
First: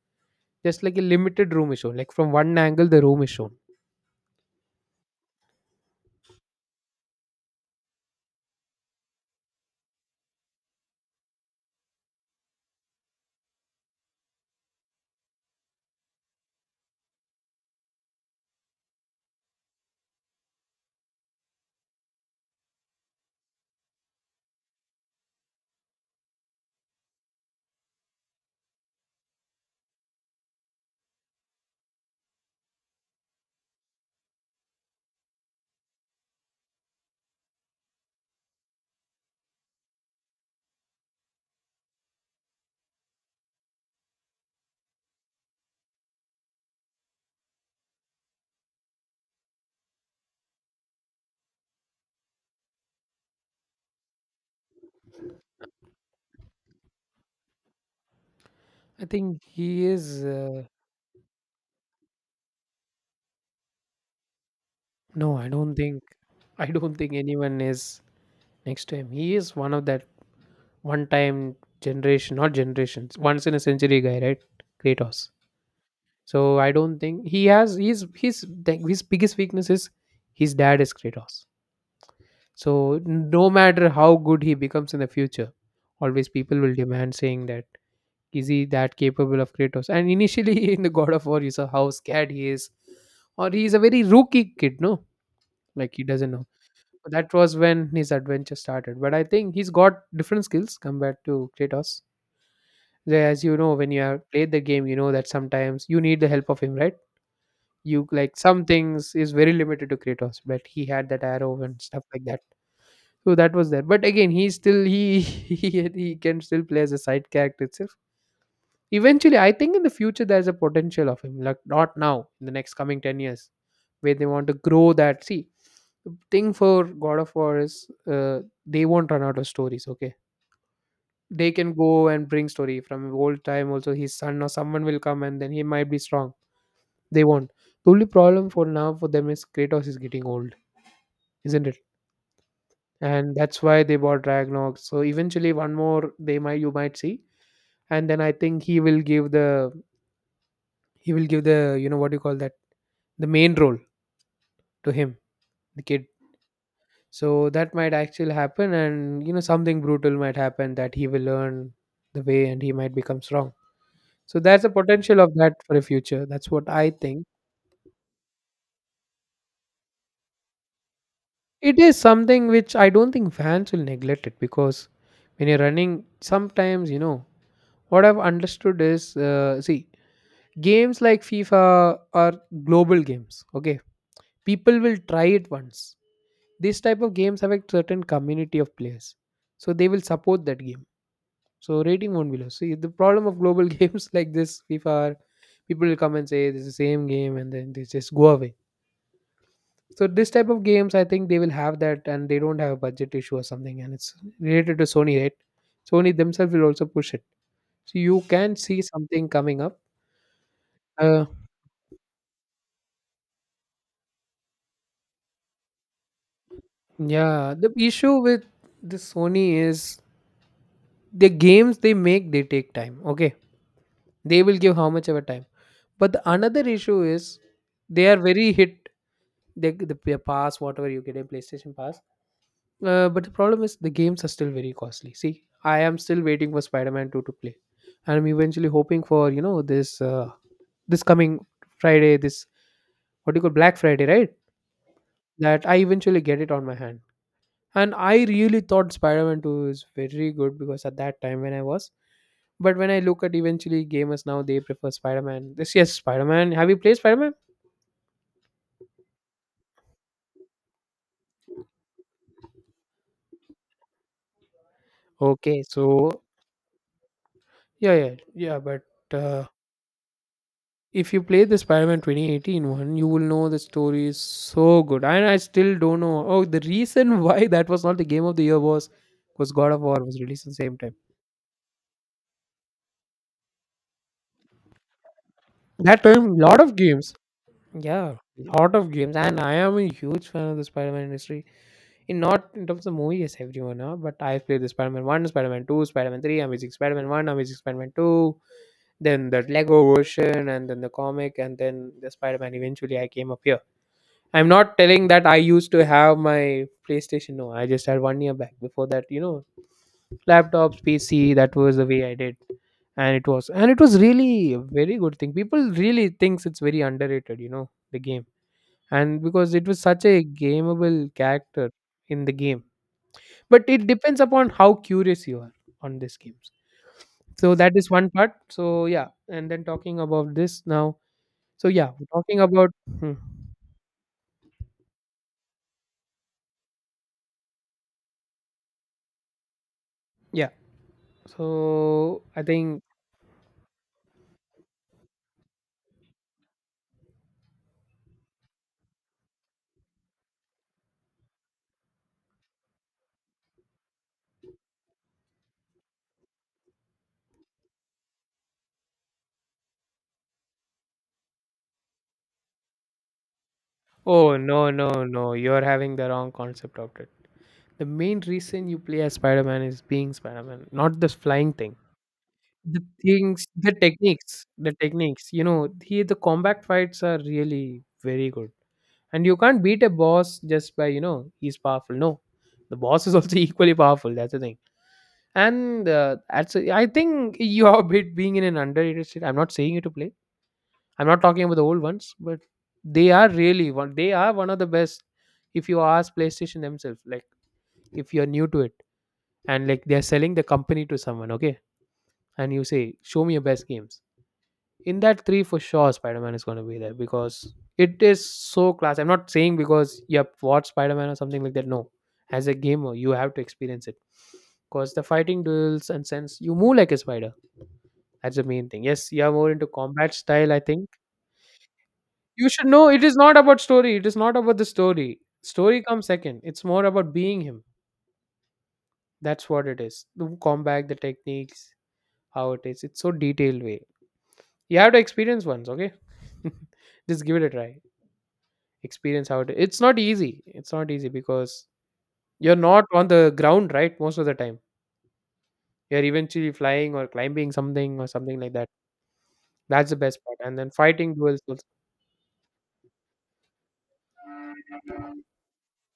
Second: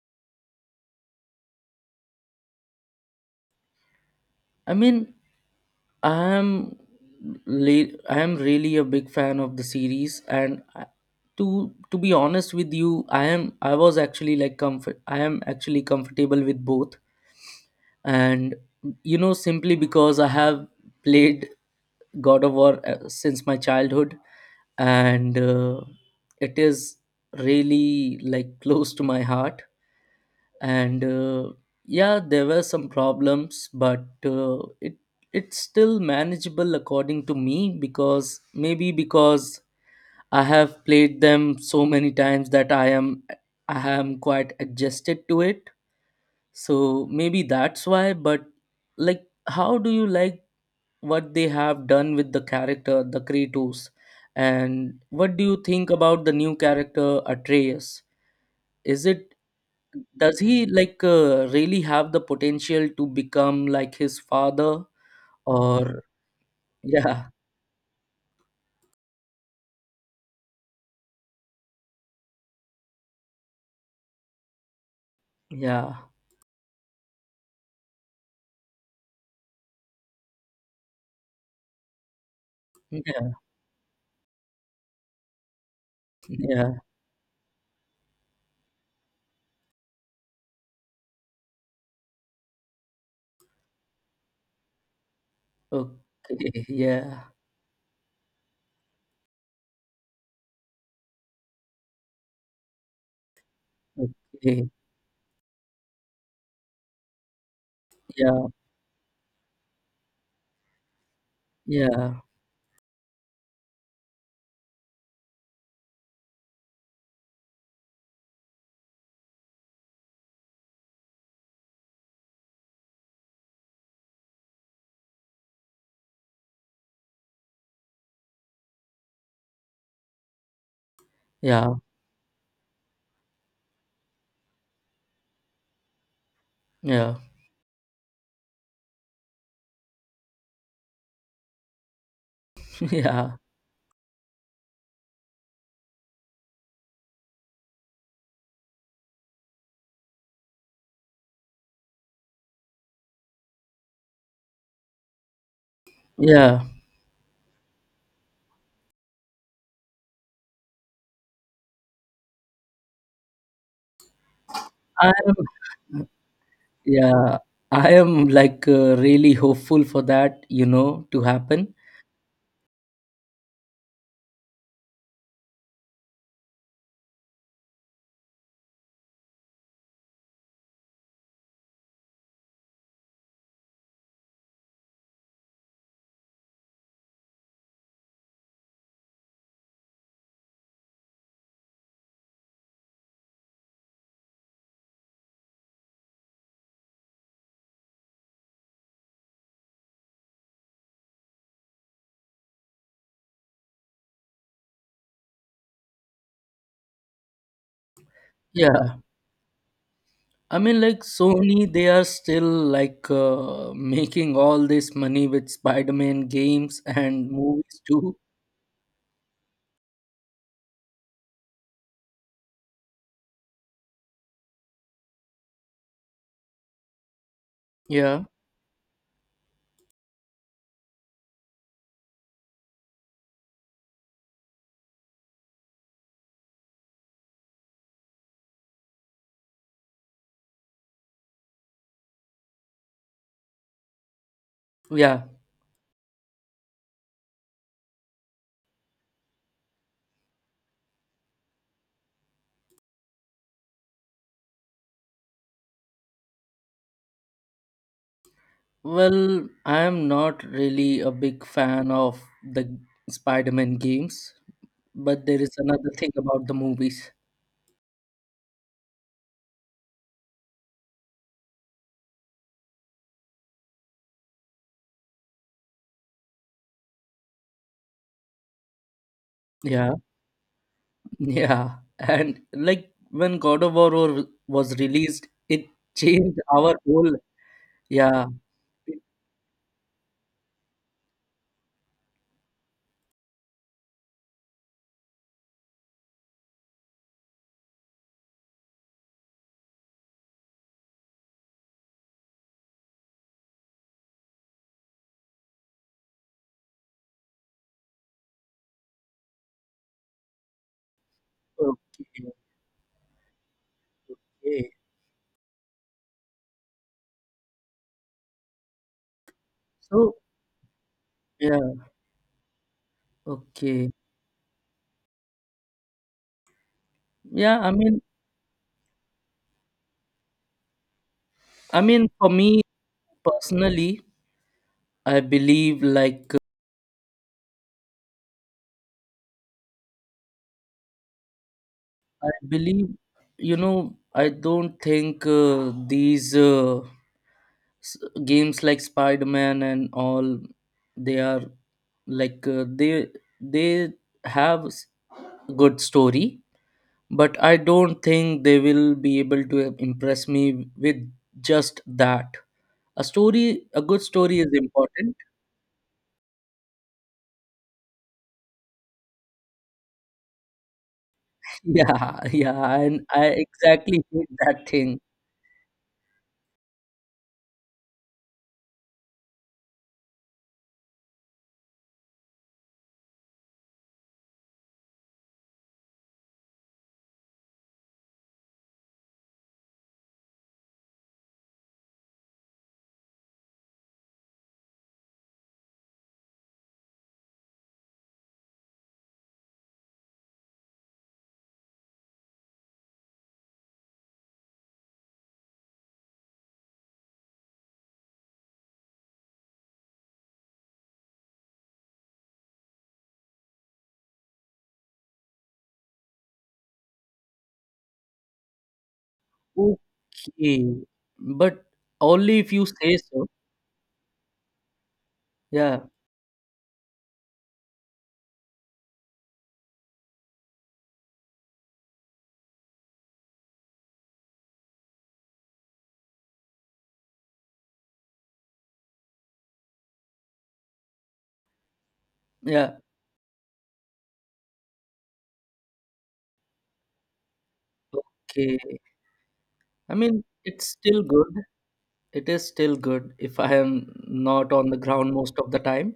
[SPEAKER 2] Just like a limited room is shown, like from one angle, the room is shown.
[SPEAKER 1] I mean, I am, le- i am really a big fan of the series, and I- to to be honest with you, I am, I was actually, like, comfort I am actually comfortable with both. And you know, simply because I have played God of War uh, since my childhood, and uh, it is really, like, close to my heart. And uh, yeah, there were some problems, but uh, it it's still manageable according to me, because maybe because I have played them so many times that i am I am quite adjusted to it. So maybe that's why. But like, how do you like what they have done with the character, the Kratos? And what do you think about the new character Atreus?
[SPEAKER 2] I
[SPEAKER 1] Is it
[SPEAKER 2] think he is.
[SPEAKER 1] Does
[SPEAKER 2] Uh,
[SPEAKER 1] he, like uh, really have the potential to become like his father?
[SPEAKER 2] no, I don't think.
[SPEAKER 1] Or
[SPEAKER 2] I don't think
[SPEAKER 1] yeah,
[SPEAKER 2] anyone is next time. He is one of that one time generation, not generations, once in a century guy, right? Kratos.
[SPEAKER 1] yeah,
[SPEAKER 2] So I don't think he has, he's his his biggest weakness is his dad is Kratos. So
[SPEAKER 1] yeah,
[SPEAKER 2] no matter how good he becomes in the future, always people will
[SPEAKER 1] yeah.
[SPEAKER 2] demand saying that is he that capable of Kratos? And initially in the God of War you saw how scared he is. Or he is a very rookie kid, no? Like he doesn't know.
[SPEAKER 1] Okay, yeah,
[SPEAKER 2] That was when his adventure started. But I think he's got different skills compared to Kratos. As you know, when you have played the
[SPEAKER 1] okay,
[SPEAKER 2] game, you know that sometimes you need the help of him, right? You like
[SPEAKER 1] yeah,
[SPEAKER 2] some things is very limited to Kratos, but he had that arrow and stuff
[SPEAKER 1] yeah,
[SPEAKER 2] like that. So that was there. But again, he still he he, he can still play as a side character itself. Eventually, I think in the future there's a potential of him. Like not now, in the next coming ten years, where they want to grow that. See, the thing for God of War is uh, they won't run out of stories. Okay. They can
[SPEAKER 1] yeah,
[SPEAKER 2] go and bring story from old time also, his son or someone will come and then he might be strong.
[SPEAKER 1] yeah.
[SPEAKER 2] They won't. The only problem for now for them is Kratos is getting old, isn't it? And
[SPEAKER 1] Yeah,
[SPEAKER 2] that's why they bought Ragnarok. So eventually one more they might, you might see. And then I think he will give the, he will give the you know what do you call that? The main role to him, the kid.
[SPEAKER 1] yeah.
[SPEAKER 2] So that might actually happen, and you know something brutal might happen that he will learn the way, and he might become strong. So there's a
[SPEAKER 1] I
[SPEAKER 2] potential of
[SPEAKER 1] am,
[SPEAKER 2] that for the future. That's what I think.
[SPEAKER 1] yeah, I am like uh, really hopeful for that, you know, to happen.
[SPEAKER 2] It is something which I don't think fans will neglect, it because when you're running, sometimes you know what I've understood is uh, see, games like FIFA are global games. Okay, people will try it once. This type of games have a certain community of players, so they will support that game. So rating won't be low. See, the problem of global games like this FIFA, are, people will come and say this is the same game, and then they just go away. So this type of games, I think they will have that, and they don't have a budget issue or something, and it's related to Sony, right? Sony themselves will also push it, so you can see
[SPEAKER 1] Yeah,
[SPEAKER 2] something coming up.
[SPEAKER 1] I mean, like
[SPEAKER 2] Uh,
[SPEAKER 1] Sony, they are still like uh, making all this money with Spider-Man games and
[SPEAKER 2] yeah, the
[SPEAKER 1] movies too.
[SPEAKER 2] issue with the Sony is the games they make, they take time. Okay, they will give how much of a time, but the another issue is they are
[SPEAKER 1] Yeah,
[SPEAKER 2] very hit. They, the the pass whatever you get in PlayStation Pass, Uh, but the problem is the games are still very costly. See, I am still waiting for Spider-Man two to play, and I'm eventually hoping for you know this uh, this coming Friday, this what do you call Black Friday, right?
[SPEAKER 1] yeah.
[SPEAKER 2] That I eventually get it on my hand. And I really thought Spider-Man two is very good because at that time when I was, but when I look at eventually gamers now, they prefer Spider-Man. This yes, Spider-Man. Have you played Spider-Man?
[SPEAKER 1] Well, I am not really a big fan of the Spider-Man games, but there is
[SPEAKER 2] Okay,
[SPEAKER 1] another thing
[SPEAKER 2] so
[SPEAKER 1] about the movies.
[SPEAKER 2] yeah, yeah, yeah, but. Uh, if you play the Spider-Man twenty eighteen one, you will know the story is so good. And I still don't know. Oh, the reason why that was not the game of the year was was God of
[SPEAKER 1] Yeah,
[SPEAKER 2] War was released at the same time.
[SPEAKER 1] yeah. And like when God of War wa- was released, it
[SPEAKER 2] That time,
[SPEAKER 1] changed
[SPEAKER 2] lot
[SPEAKER 1] our
[SPEAKER 2] of
[SPEAKER 1] whole.
[SPEAKER 2] games. Yeah,
[SPEAKER 1] Yeah.
[SPEAKER 2] lot of
[SPEAKER 1] it-
[SPEAKER 2] games. And I am a huge fan of the Spider-Man industry. In not in terms of movie as everyone, huh? But I've played the Spider-Man one, Spider-Man two, Spider-Man three, Amazing Spider-Man one, Amazing Spider-Man two, then the Lego version, and then the comic, and then the Spider-Man, eventually I came up here. I'm not telling that I used to have my PlayStation. No, I just had one year back. Before that, you know, laptops, P C. That was the way I
[SPEAKER 1] Okay,
[SPEAKER 2] did, and it was, and it was really a
[SPEAKER 1] okay.
[SPEAKER 2] very good thing. People really thinks it's very underrated. You know, the game, and because it was such
[SPEAKER 1] So,
[SPEAKER 2] a gameable character
[SPEAKER 1] yeah,
[SPEAKER 2] in the game, but it
[SPEAKER 1] okay.
[SPEAKER 2] depends upon how curious you are on these games. So
[SPEAKER 1] Yeah, I
[SPEAKER 2] that is
[SPEAKER 1] mean,
[SPEAKER 2] one part. So yeah, and then talking about this now. So
[SPEAKER 1] I
[SPEAKER 2] yeah,
[SPEAKER 1] mean, for
[SPEAKER 2] talking
[SPEAKER 1] me
[SPEAKER 2] about, hmm,
[SPEAKER 1] personally, I believe like
[SPEAKER 2] yeah. So
[SPEAKER 1] I
[SPEAKER 2] I think,
[SPEAKER 1] believe, you know, I don't think uh, these uh, s- games like Spider-Man and all, they are like uh, they they have s- good story, but I don't think they will be able to impress me with just that. A story, a good
[SPEAKER 2] oh,
[SPEAKER 1] story is
[SPEAKER 2] no, no,
[SPEAKER 1] important.
[SPEAKER 2] no. You're having the wrong concept of it. The main reason you play as Spider Man is being Spider Man, not this flying thing.
[SPEAKER 1] Yeah, yeah,
[SPEAKER 2] The
[SPEAKER 1] and I
[SPEAKER 2] things, the
[SPEAKER 1] exactly hate
[SPEAKER 2] techniques,
[SPEAKER 1] that
[SPEAKER 2] the
[SPEAKER 1] thing.
[SPEAKER 2] techniques. You know, he, the combat fights are really very good. And you can't beat a boss just by, you know, he's powerful. No, the boss is also equally powerful. That's the thing. And uh, that's, I think you are a bit being in an underrated state. I'm not saying you to play. I'm not talking about the old ones, but they are really one. They are one of the best. If you ask PlayStation themselves, like if you're new to it, and like they're selling the company to someone, okay, and you say, "Show me your best games." In that three, for sure, Spider-Man is going to be there because it is so class. I'm not saying because you have watched Spider-Man or something like that. No, as a gamer, you have to experience it because the fighting duels and sense you move like a spider. That's the main thing. Yes, you are more into combat style, I
[SPEAKER 1] Okay,
[SPEAKER 2] think.
[SPEAKER 1] but only
[SPEAKER 2] You
[SPEAKER 1] if you
[SPEAKER 2] should know
[SPEAKER 1] say
[SPEAKER 2] it is
[SPEAKER 1] so.
[SPEAKER 2] not about story. It is not about the story. Story
[SPEAKER 1] Yeah,
[SPEAKER 2] comes second. It's more about being him. That's what it is. The combat, the techniques, how it is. It's so detailed way. You have to experience once, okay? Just give it a try. Experience how it. It's not easy. It's not easy because you're
[SPEAKER 1] yeah.
[SPEAKER 2] not on the ground, right? Most of the time, you're eventually flying or climbing something or something like
[SPEAKER 1] Okay.
[SPEAKER 2] that. That's
[SPEAKER 1] I
[SPEAKER 2] the best
[SPEAKER 1] mean,
[SPEAKER 2] part. And
[SPEAKER 1] it's
[SPEAKER 2] then
[SPEAKER 1] still
[SPEAKER 2] fighting
[SPEAKER 1] good.
[SPEAKER 2] duels. Also.
[SPEAKER 1] It is still good if I am not on the ground most of the time.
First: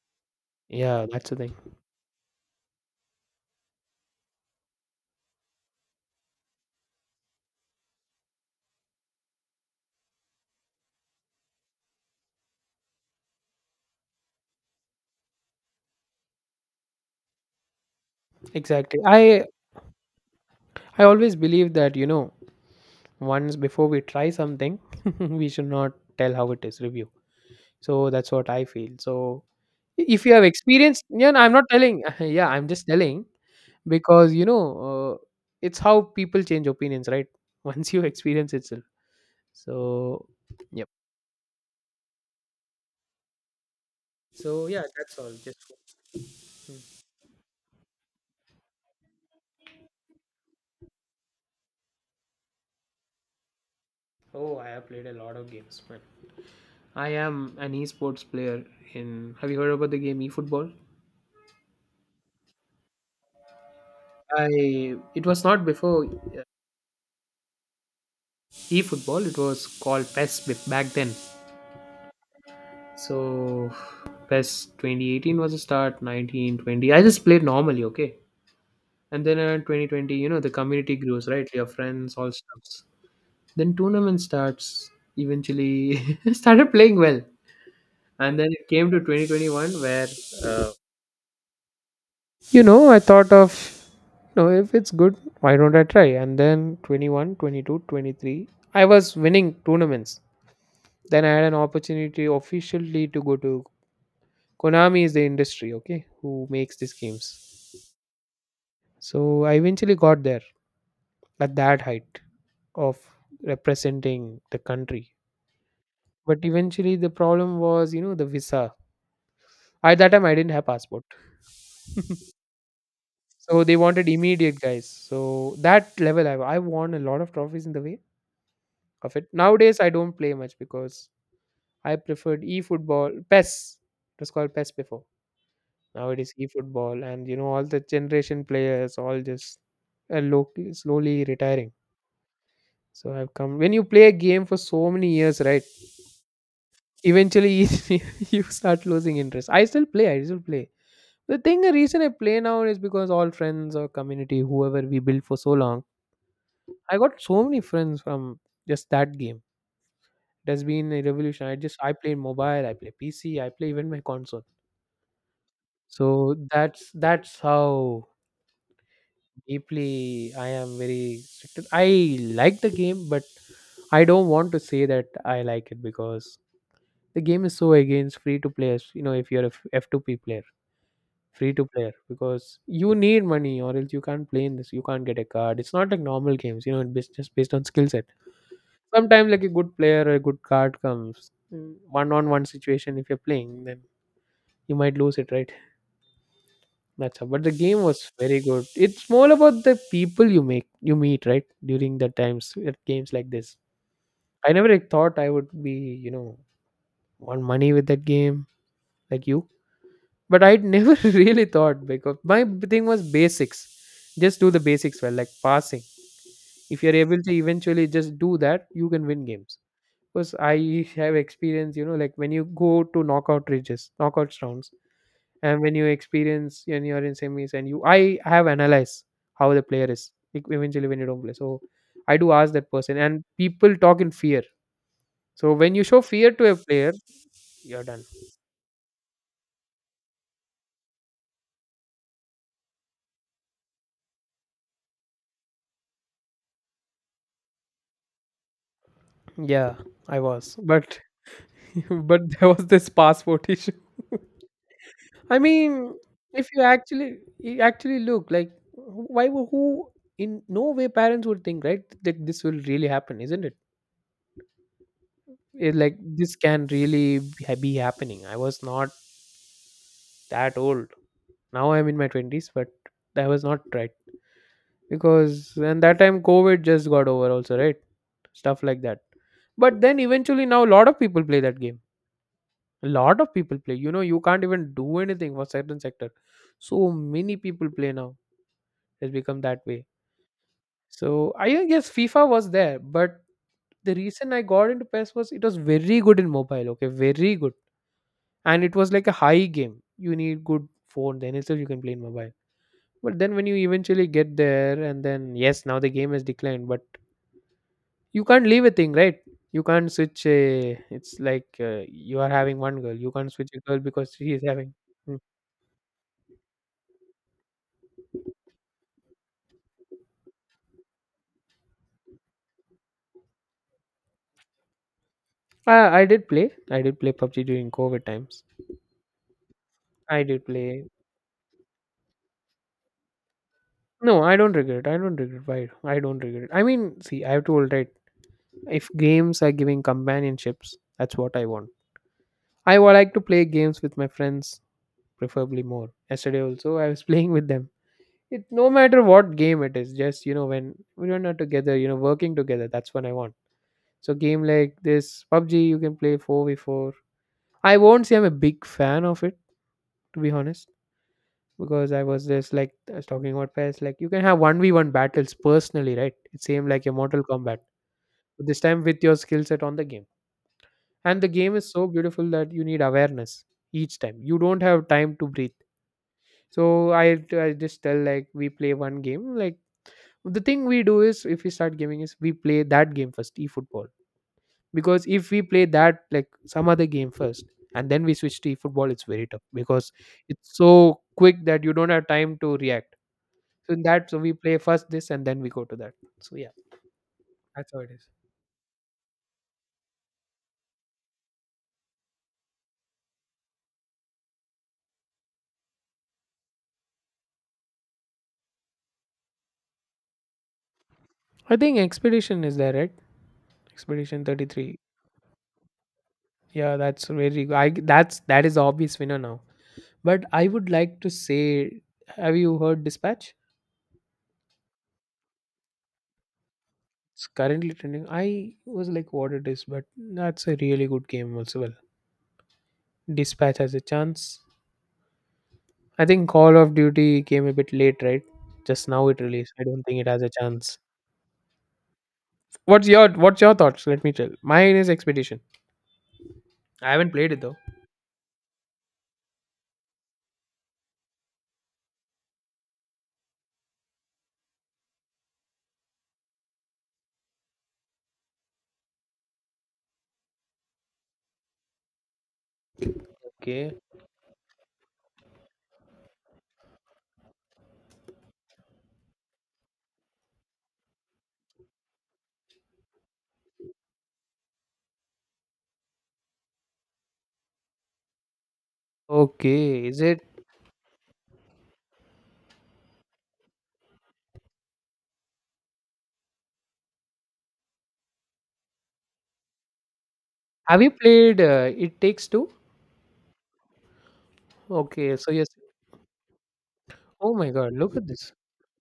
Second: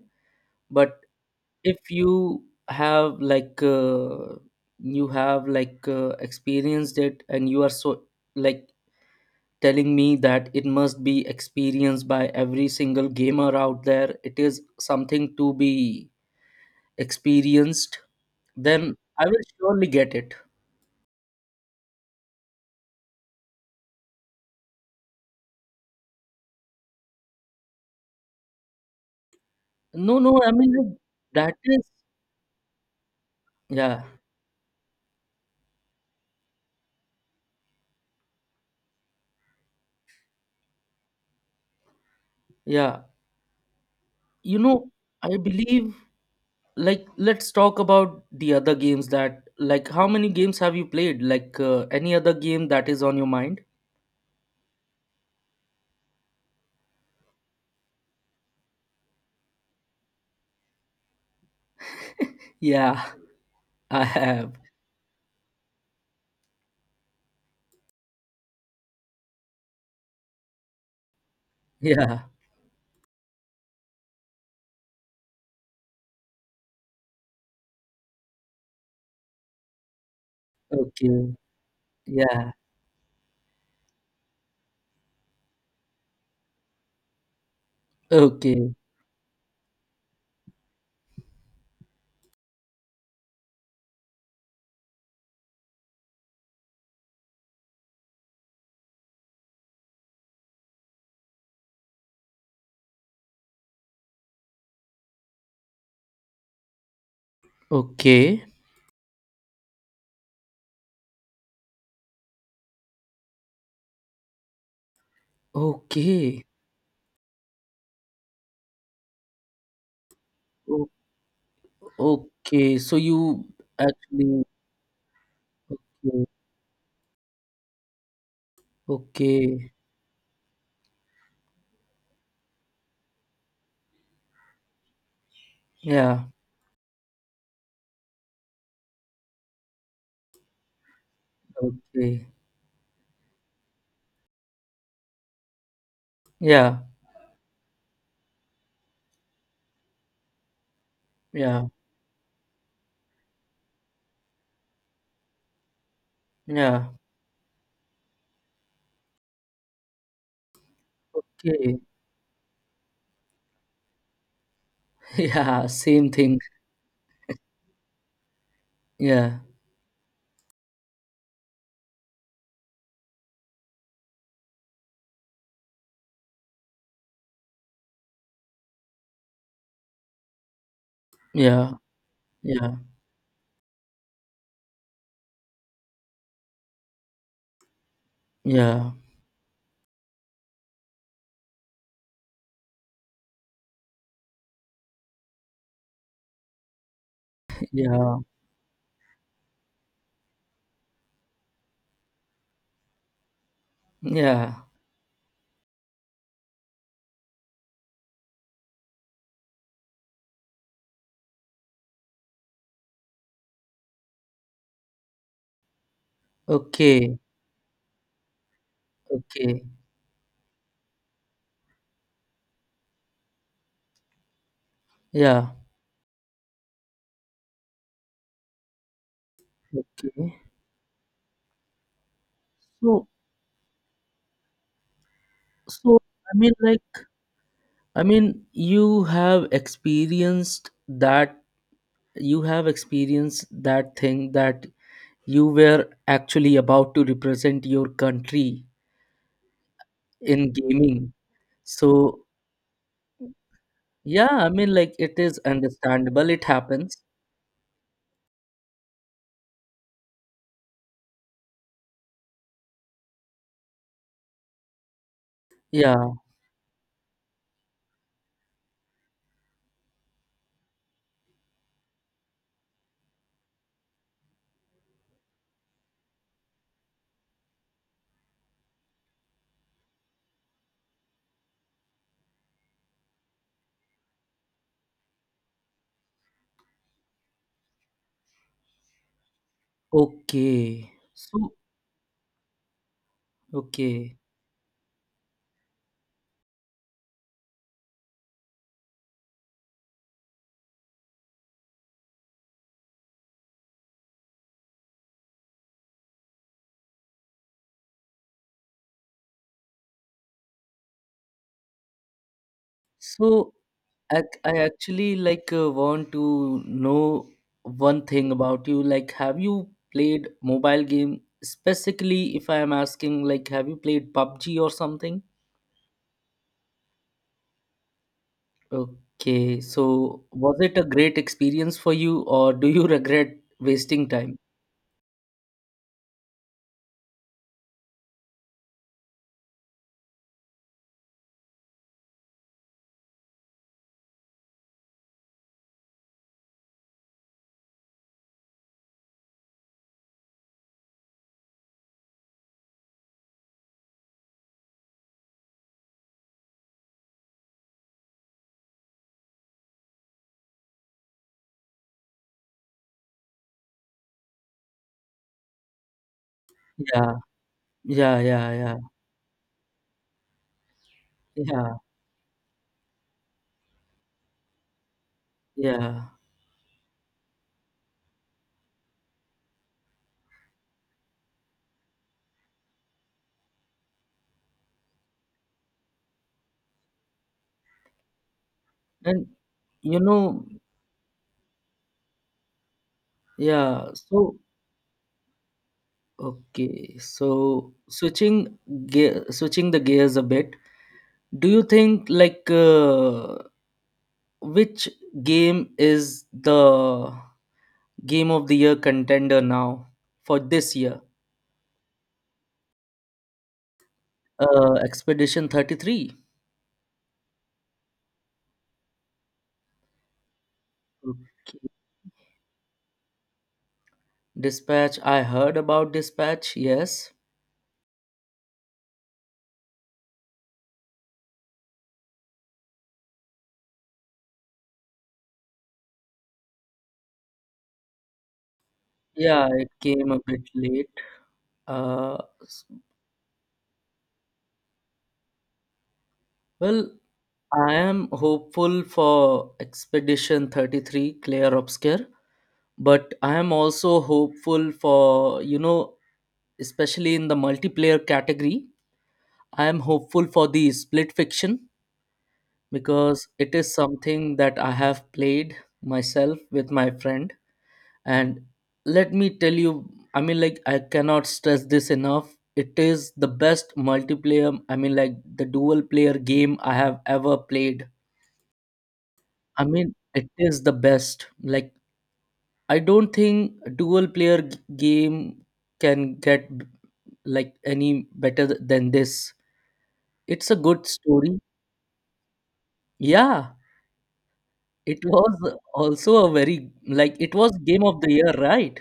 [SPEAKER 1] But
[SPEAKER 2] Yeah, that's the thing.
[SPEAKER 1] if you have like uh, you have like uh, experienced it and you are so like telling me that it must be experienced by every single gamer out there, it is something to be experienced, then
[SPEAKER 2] Exactly.
[SPEAKER 1] I
[SPEAKER 2] I
[SPEAKER 1] will surely get it.
[SPEAKER 2] I always believe that you know once before we try something we should not tell how it is review, so that's what I feel. So
[SPEAKER 1] No,
[SPEAKER 2] if
[SPEAKER 1] no,
[SPEAKER 2] you have
[SPEAKER 1] I mean like,
[SPEAKER 2] experience, yeah, no, I'm
[SPEAKER 1] that
[SPEAKER 2] not
[SPEAKER 1] is
[SPEAKER 2] telling, yeah, I'm just telling,
[SPEAKER 1] yeah.
[SPEAKER 2] because you know, uh, it's how people change opinions, right? Once you experience itself, so yep.
[SPEAKER 1] Yeah, you
[SPEAKER 2] So yeah,
[SPEAKER 1] know,
[SPEAKER 2] that's all
[SPEAKER 1] I
[SPEAKER 2] just.
[SPEAKER 1] believe
[SPEAKER 2] Hmm.
[SPEAKER 1] like let's talk about the other games, that like how many games have you played, like uh, any other game that is on your mind.
[SPEAKER 2] Oh, I have played a lot of games, man. I am an esports player in, have you heard about the game eFootball?
[SPEAKER 1] Yeah, I have.
[SPEAKER 2] I, it was not before, uh, eFootball. It was called P E S bef- back then.
[SPEAKER 1] Yeah.
[SPEAKER 2] So, P E S twenty eighteen was a start, nineteen twenty. I just played normally, okay? And then uh, twenty twenty, you know, the community
[SPEAKER 1] Okay.
[SPEAKER 2] grows, right? Your friends, all
[SPEAKER 1] Yeah.
[SPEAKER 2] stuffs. Then tournament starts, eventually started playing well. And then it
[SPEAKER 1] Okay,
[SPEAKER 2] came to twenty twenty-one where, uh, you know, I thought of, you know, if it's good, why don't I try? And then twenty-one, twenty-two, twenty-three, I was winning tournaments. Then I had an opportunity officially to go to Konami, is the industry, okay, who makes these games.
[SPEAKER 1] okay.
[SPEAKER 2] So I eventually got there at that height of representing the country. But
[SPEAKER 1] Okay.
[SPEAKER 2] eventually the problem was, you know, the visa. At that time I didn't have
[SPEAKER 1] o-
[SPEAKER 2] passport.
[SPEAKER 1] okay, so you
[SPEAKER 2] So they wanted
[SPEAKER 1] actually.
[SPEAKER 2] immediate guys. So that
[SPEAKER 1] Okay.
[SPEAKER 2] level I I won a lot of trophies in the way of it.
[SPEAKER 1] Okay.
[SPEAKER 2] Nowadays I don't play much because I preferred e football P E S. It was called P E S before. Now it
[SPEAKER 1] Yeah.
[SPEAKER 2] is e football and you know all the generation players all just uh, low, slowly retiring.
[SPEAKER 1] Okay.
[SPEAKER 2] So I've come, when you play a game for so many years, right?
[SPEAKER 1] Yeah,
[SPEAKER 2] Eventually, you start losing interest. I still play. I still play. The thing,
[SPEAKER 1] yeah,
[SPEAKER 2] the reason I play now is because all friends or community, whoever we built for so long,
[SPEAKER 1] yeah.
[SPEAKER 2] I got so many friends from just that game. It has been a revolution. I just
[SPEAKER 1] Okay.
[SPEAKER 2] I play mobile, I play P C, I play even my console.
[SPEAKER 1] Yeah, same
[SPEAKER 2] So
[SPEAKER 1] thing.
[SPEAKER 2] that's that's how
[SPEAKER 1] Yeah.
[SPEAKER 2] deeply I am very restricted. I like the game, but I don't want to say that I like it because the game is so against free to play. You know, if you're a F two P player. Free to
[SPEAKER 1] Yeah.
[SPEAKER 2] player, because
[SPEAKER 1] Yeah.
[SPEAKER 2] you need money or else you can't play in this, you can't get a card. It's not like normal games, you know, it's just based on skill set.
[SPEAKER 1] Yeah.
[SPEAKER 2] Sometimes like a good player or a good card comes, one on one situation if you're playing, then you might lose it, right? That's how, but the game was
[SPEAKER 1] Yeah.
[SPEAKER 2] very good. It's more about the people you make, you meet, right? During the times at games like this, I
[SPEAKER 1] Yeah.
[SPEAKER 2] never, like, thought I would be, you know, on money with that game, like you, but I'd never really thought because my b- thing was basics. Just do the basics well, like passing. If you're
[SPEAKER 1] Okay.
[SPEAKER 2] able to eventually just do that, you can win games.
[SPEAKER 1] Okay.
[SPEAKER 2] Because I have experience, you know, like when you go to knockout ridges, knockouts rounds,
[SPEAKER 1] Yeah.
[SPEAKER 2] and when you experience and you're in semis, and you, I have analyzed how the player is
[SPEAKER 1] Okay.
[SPEAKER 2] e- eventually when you don't play. So I do ask that person,
[SPEAKER 1] So,
[SPEAKER 2] and people talk in fear. So when you
[SPEAKER 1] so
[SPEAKER 2] show fear
[SPEAKER 1] I
[SPEAKER 2] to
[SPEAKER 1] mean,
[SPEAKER 2] a
[SPEAKER 1] like,
[SPEAKER 2] player, you're done.
[SPEAKER 1] I mean, you have experienced that, you have experienced that thing, that you were actually about to represent your country
[SPEAKER 2] Yeah, I
[SPEAKER 1] in
[SPEAKER 2] was, but
[SPEAKER 1] gaming. So,
[SPEAKER 2] but there was this passport issue.
[SPEAKER 1] yeah, I mean, like, it
[SPEAKER 2] I
[SPEAKER 1] is
[SPEAKER 2] mean,
[SPEAKER 1] understandable. It
[SPEAKER 2] if you
[SPEAKER 1] happens.
[SPEAKER 2] actually you actually look like why wo- who in no way parents would think, right, that this will really happen, isn't it? It, like
[SPEAKER 1] Yeah.
[SPEAKER 2] this can really ha- be happening. I was not that old. Now I'm in my twenties, but that was not right because and that time COVID just got over also, right? Stuff like that. But then eventually now a lot of people play that game. A lot of people play. You know, you can't even do anything for certain sector. So many people play now. It's become that way.
[SPEAKER 1] Okay.
[SPEAKER 2] So
[SPEAKER 1] So,
[SPEAKER 2] I guess FIFA was there, but the
[SPEAKER 1] okay.
[SPEAKER 2] reason I got into P E S was it was very good in mobile. Okay, very good, and it was like a high game. You need good phone, then itself you can play in mobile. But then when you eventually get there, and then yes, now the game has declined, but you can't leave a thing, right? You can't switch a. It's like uh, you are having one girl. You can't switch
[SPEAKER 1] So,
[SPEAKER 2] a girl because
[SPEAKER 1] I,
[SPEAKER 2] she is
[SPEAKER 1] I
[SPEAKER 2] having.
[SPEAKER 1] actually
[SPEAKER 2] Mm.
[SPEAKER 1] like uh, want to know one thing about you. Like, have you played mobile game? Specifically, if I am asking, like, have you played PUBG or something?
[SPEAKER 2] I, I did play. I did play PUBG during COVID times.
[SPEAKER 1] Okay,
[SPEAKER 2] I
[SPEAKER 1] so
[SPEAKER 2] did
[SPEAKER 1] was it a
[SPEAKER 2] play.
[SPEAKER 1] great experience for you, or do you regret wasting
[SPEAKER 2] No, I
[SPEAKER 1] time?
[SPEAKER 2] don't regret. I don't regret. Why? I don't regret. I mean, see, I've told, right. If games are giving companionships, that's what I want. I would like to play games with my friends, preferably more. Yesterday also, I was playing with them. It no matter what game it is, just you know when we are not together, you know, working together. That's what I want. So game like this, PUBG, you can play four v four. I won't say I'm a big fan of it, to be honest, because I was just like I was talking about pairs. Like you can have one v one battles personally, right? It's same like your
[SPEAKER 1] Yeah,
[SPEAKER 2] Mortal Kombat
[SPEAKER 1] yeah, yeah,
[SPEAKER 2] this
[SPEAKER 1] yeah,
[SPEAKER 2] time with your skill set on the game, and the game is
[SPEAKER 1] yeah,
[SPEAKER 2] so beautiful that you need awareness each time. You don't have time to breathe.
[SPEAKER 1] yeah.
[SPEAKER 2] So i, I just tell like we play one game. Like the thing we do is if we start gaming is we play that game first, e-football, because if we play that like some other game first and then we switch to e-football, it's very
[SPEAKER 1] And
[SPEAKER 2] tough because
[SPEAKER 1] you know,
[SPEAKER 2] it's so quick that you don't have time to react. So in
[SPEAKER 1] yeah,
[SPEAKER 2] that, so we
[SPEAKER 1] so
[SPEAKER 2] play first this and then we go to that. So yeah,
[SPEAKER 1] okay, so
[SPEAKER 2] that's how it is.
[SPEAKER 1] switching gear, switching the gears a bit. Do you think like uh, which game is the game of the year contender now for this year?
[SPEAKER 2] I think expedition is there, right? Expedition
[SPEAKER 1] uh,
[SPEAKER 2] thirty-three.
[SPEAKER 1] Expedition thirty-three.
[SPEAKER 2] Yeah, that's very good. I that's That is the obvious winner now. But I would like to
[SPEAKER 1] Okay.
[SPEAKER 2] say, have you heard Dispatch?
[SPEAKER 1] Dispatch, I heard about Dispatch, yes.
[SPEAKER 2] It's currently trending. I was like, what it is, but that's a really good game also. Well, Dispatch has a chance. I think Call of Duty came a bit late, right? Just now it
[SPEAKER 1] Yeah,
[SPEAKER 2] released. I
[SPEAKER 1] it
[SPEAKER 2] don't think it
[SPEAKER 1] came a
[SPEAKER 2] has a
[SPEAKER 1] bit
[SPEAKER 2] chance.
[SPEAKER 1] late. uh, s-
[SPEAKER 2] What's your What's your thoughts? Let me tell. Mine is Expedition.
[SPEAKER 1] well,
[SPEAKER 2] I haven't played it though.
[SPEAKER 1] I am hopeful for Expedition thirty-three Clear Obscure, but I am also hopeful for, you know, especially in the multiplayer category, I am hopeful for the Split Fiction, because it is
[SPEAKER 2] Okay.
[SPEAKER 1] something that I have played myself with my friend. And let me tell you, I mean, like, I cannot stress this enough. It is the best multiplayer, I mean, like, the dual player game I have ever played. I
[SPEAKER 2] Okay.
[SPEAKER 1] mean,
[SPEAKER 2] Is it?
[SPEAKER 1] it is the best. Like, I don't think a dual player g- game can get like any better th- than this. It's a
[SPEAKER 2] Have
[SPEAKER 1] good
[SPEAKER 2] you
[SPEAKER 1] story.
[SPEAKER 2] played uh, It Takes Two?
[SPEAKER 1] Yeah. It
[SPEAKER 2] Okay. So yes.
[SPEAKER 1] was also a very like
[SPEAKER 2] Oh
[SPEAKER 1] it
[SPEAKER 2] my
[SPEAKER 1] was
[SPEAKER 2] God!
[SPEAKER 1] game
[SPEAKER 2] Look
[SPEAKER 1] of
[SPEAKER 2] at
[SPEAKER 1] the
[SPEAKER 2] this.
[SPEAKER 1] year, right?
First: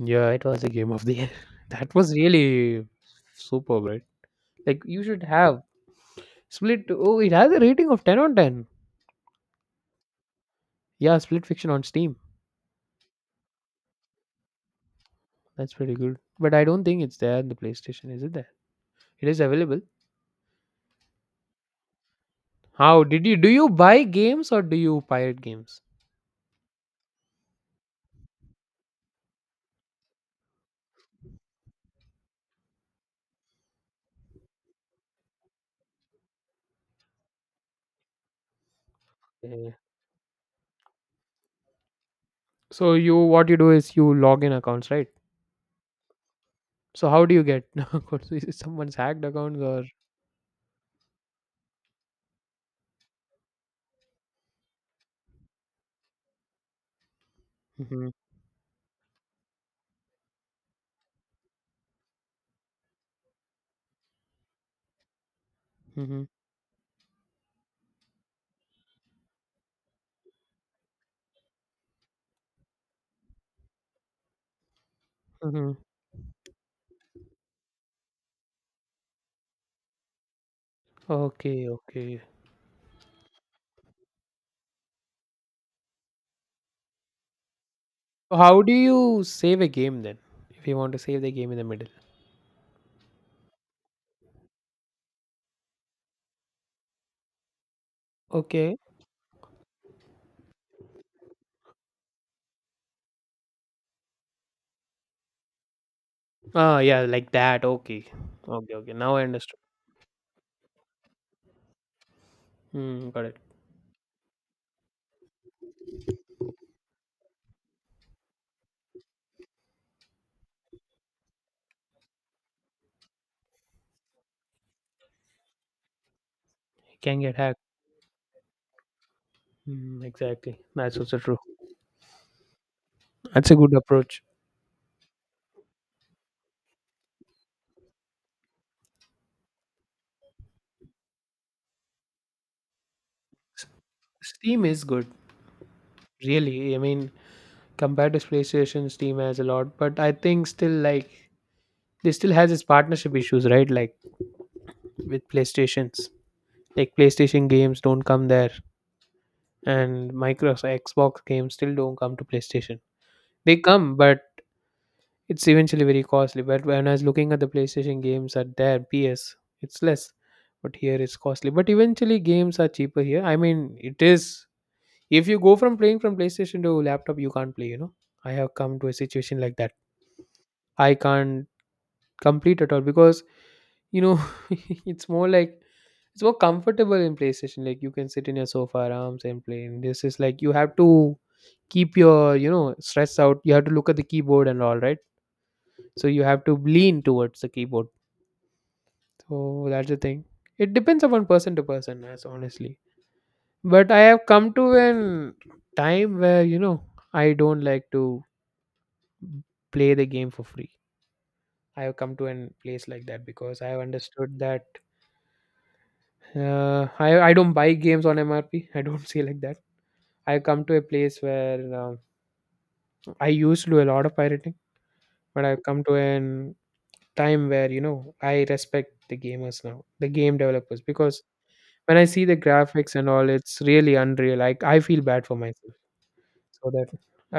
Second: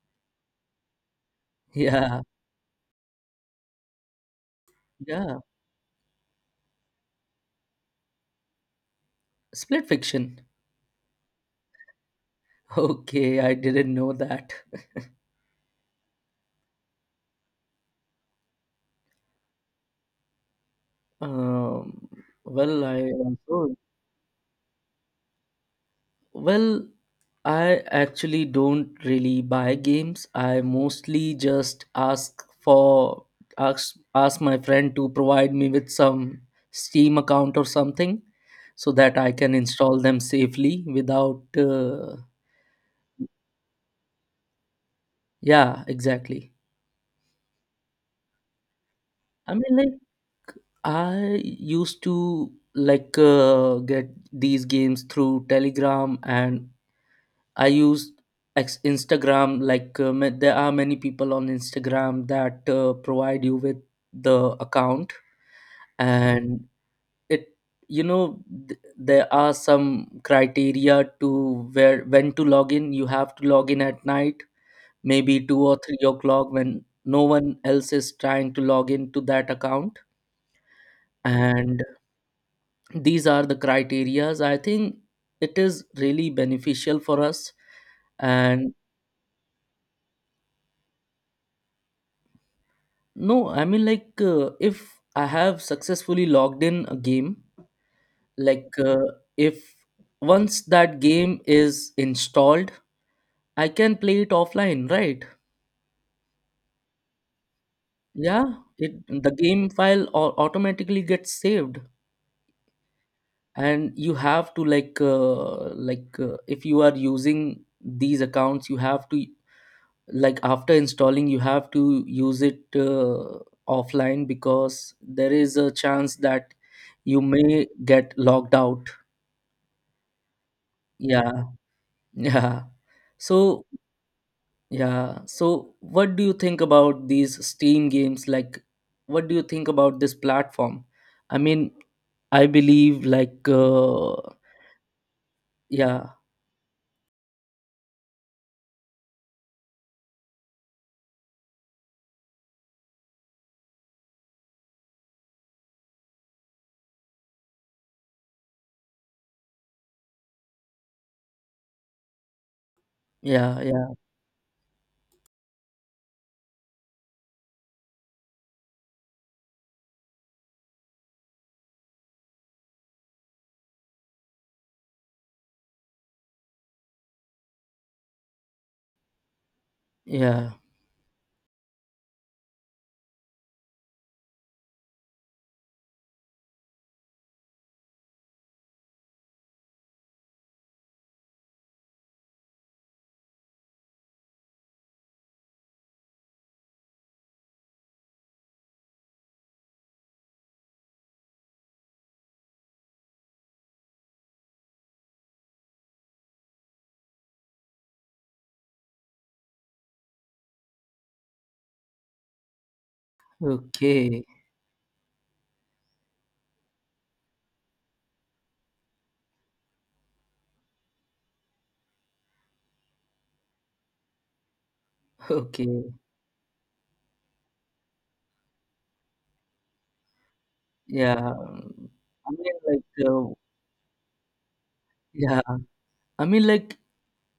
[SPEAKER 2] Yeah, it was a game of the year. That was
[SPEAKER 1] Yeah,
[SPEAKER 2] really superb, right? Like you should
[SPEAKER 1] yeah.
[SPEAKER 2] have Split. Oh, it has a rating of ten on ten.
[SPEAKER 1] Split Fiction.
[SPEAKER 2] Yeah, Split Fiction on Steam.
[SPEAKER 1] Okay, I didn't know that.
[SPEAKER 2] That's pretty good. But I don't think it's there in the PlayStation. Is it there? It is available.
[SPEAKER 1] Um, well, I
[SPEAKER 2] How did you do? You
[SPEAKER 1] also
[SPEAKER 2] buy games or do you pirate games?
[SPEAKER 1] well, I actually don't really buy games. I mostly just ask for ask ask my friend to provide me with some Steam account or something so that I can
[SPEAKER 2] Yeah.
[SPEAKER 1] install them safely without, uh,
[SPEAKER 2] So you what you do is you log in accounts, right?
[SPEAKER 1] yeah, exactly.
[SPEAKER 2] So how do you get accounts? Is it someone's hacked
[SPEAKER 1] I
[SPEAKER 2] accounts
[SPEAKER 1] mean,
[SPEAKER 2] or?
[SPEAKER 1] like, I used to like uh, get these games through Telegram, and I
[SPEAKER 2] Hmm.
[SPEAKER 1] use ex- Instagram. Like uh, ma- there are many people on Instagram that uh, provide you with the account,
[SPEAKER 2] Hmm.
[SPEAKER 1] and it, you know, th- there are some criteria to where when to log in. You have to log in at night, maybe two
[SPEAKER 2] Hmm.
[SPEAKER 1] or three o'clock when no one else is trying to log in to that account.
[SPEAKER 2] Okay,
[SPEAKER 1] And
[SPEAKER 2] okay.
[SPEAKER 1] these are the criterias, I think it is really beneficial for us.
[SPEAKER 2] So, how do
[SPEAKER 1] And
[SPEAKER 2] you save a game then? If you want to save the game in the middle.
[SPEAKER 1] no, I mean like uh, if I have successfully logged in a game, like
[SPEAKER 2] Okay.
[SPEAKER 1] uh, if once that game is installed, I can play it offline, right?
[SPEAKER 2] Ah, yeah, like that. Okay.
[SPEAKER 1] Yeah,
[SPEAKER 2] Okay, okay.
[SPEAKER 1] it,
[SPEAKER 2] Now I
[SPEAKER 1] the
[SPEAKER 2] understood.
[SPEAKER 1] game file au- automatically gets saved,
[SPEAKER 2] Hmm, got it.
[SPEAKER 1] and you have to like uh, like uh, if you are using these accounts, you have to like after installing, you have to use it uh, offline, because there is a chance that
[SPEAKER 2] It can
[SPEAKER 1] you
[SPEAKER 2] get hacked.
[SPEAKER 1] may get logged out.
[SPEAKER 2] Hmm, exactly. That's also true.
[SPEAKER 1] Yeah. Yeah.
[SPEAKER 2] That's a
[SPEAKER 1] So,
[SPEAKER 2] good approach.
[SPEAKER 1] yeah. So what do you think about these Steam games? Like what do you think about this platform? I mean, I believe like, uh,
[SPEAKER 2] Steam is good,
[SPEAKER 1] yeah.
[SPEAKER 2] really. I mean, compared to PlayStation, Steam has a lot, but I think still like they still has its partnership issues, right? Like with PlayStations. Like PlayStation games don't come there, and Microsoft Xbox games still don't come to PlayStation. They
[SPEAKER 1] Yeah. Yeah.
[SPEAKER 2] come, but it's eventually very costly, but when I was looking at the PlayStation games at their P S, it's less. But here it's costly. But eventually games are cheaper here. I mean, it is if you go from playing from PlayStation to laptop, you can't play, you know. I have come to a situation like that.
[SPEAKER 1] Yeah.
[SPEAKER 2] I can't complete at all because you know it's more like it's more comfortable in PlayStation. Like you can sit in your sofa arms and play. And this is like you have to keep your, you know, stress out. You have to look at the keyboard and all, right? So you have to lean towards the keyboard. So that's the thing. It depends upon person to person as honestly, but I have come to an time where you know I don't like to play the game for free. I have come to an place like that because I have
[SPEAKER 1] Okay.
[SPEAKER 2] understood that uh, i i don't buy games on MRP. I don't see like that. I have come to a place where um I used to do a lot of pirating, but I've
[SPEAKER 1] Okay.
[SPEAKER 2] come to an time where you know I respect the gamers now, the game developers, because
[SPEAKER 1] Yeah.
[SPEAKER 2] when I see
[SPEAKER 1] I
[SPEAKER 2] the
[SPEAKER 1] mean like,
[SPEAKER 2] graphics and
[SPEAKER 1] uh,
[SPEAKER 2] all, it's really unreal. Like I feel bad for
[SPEAKER 1] yeah,
[SPEAKER 2] myself.
[SPEAKER 1] I mean
[SPEAKER 2] So
[SPEAKER 1] like,
[SPEAKER 2] that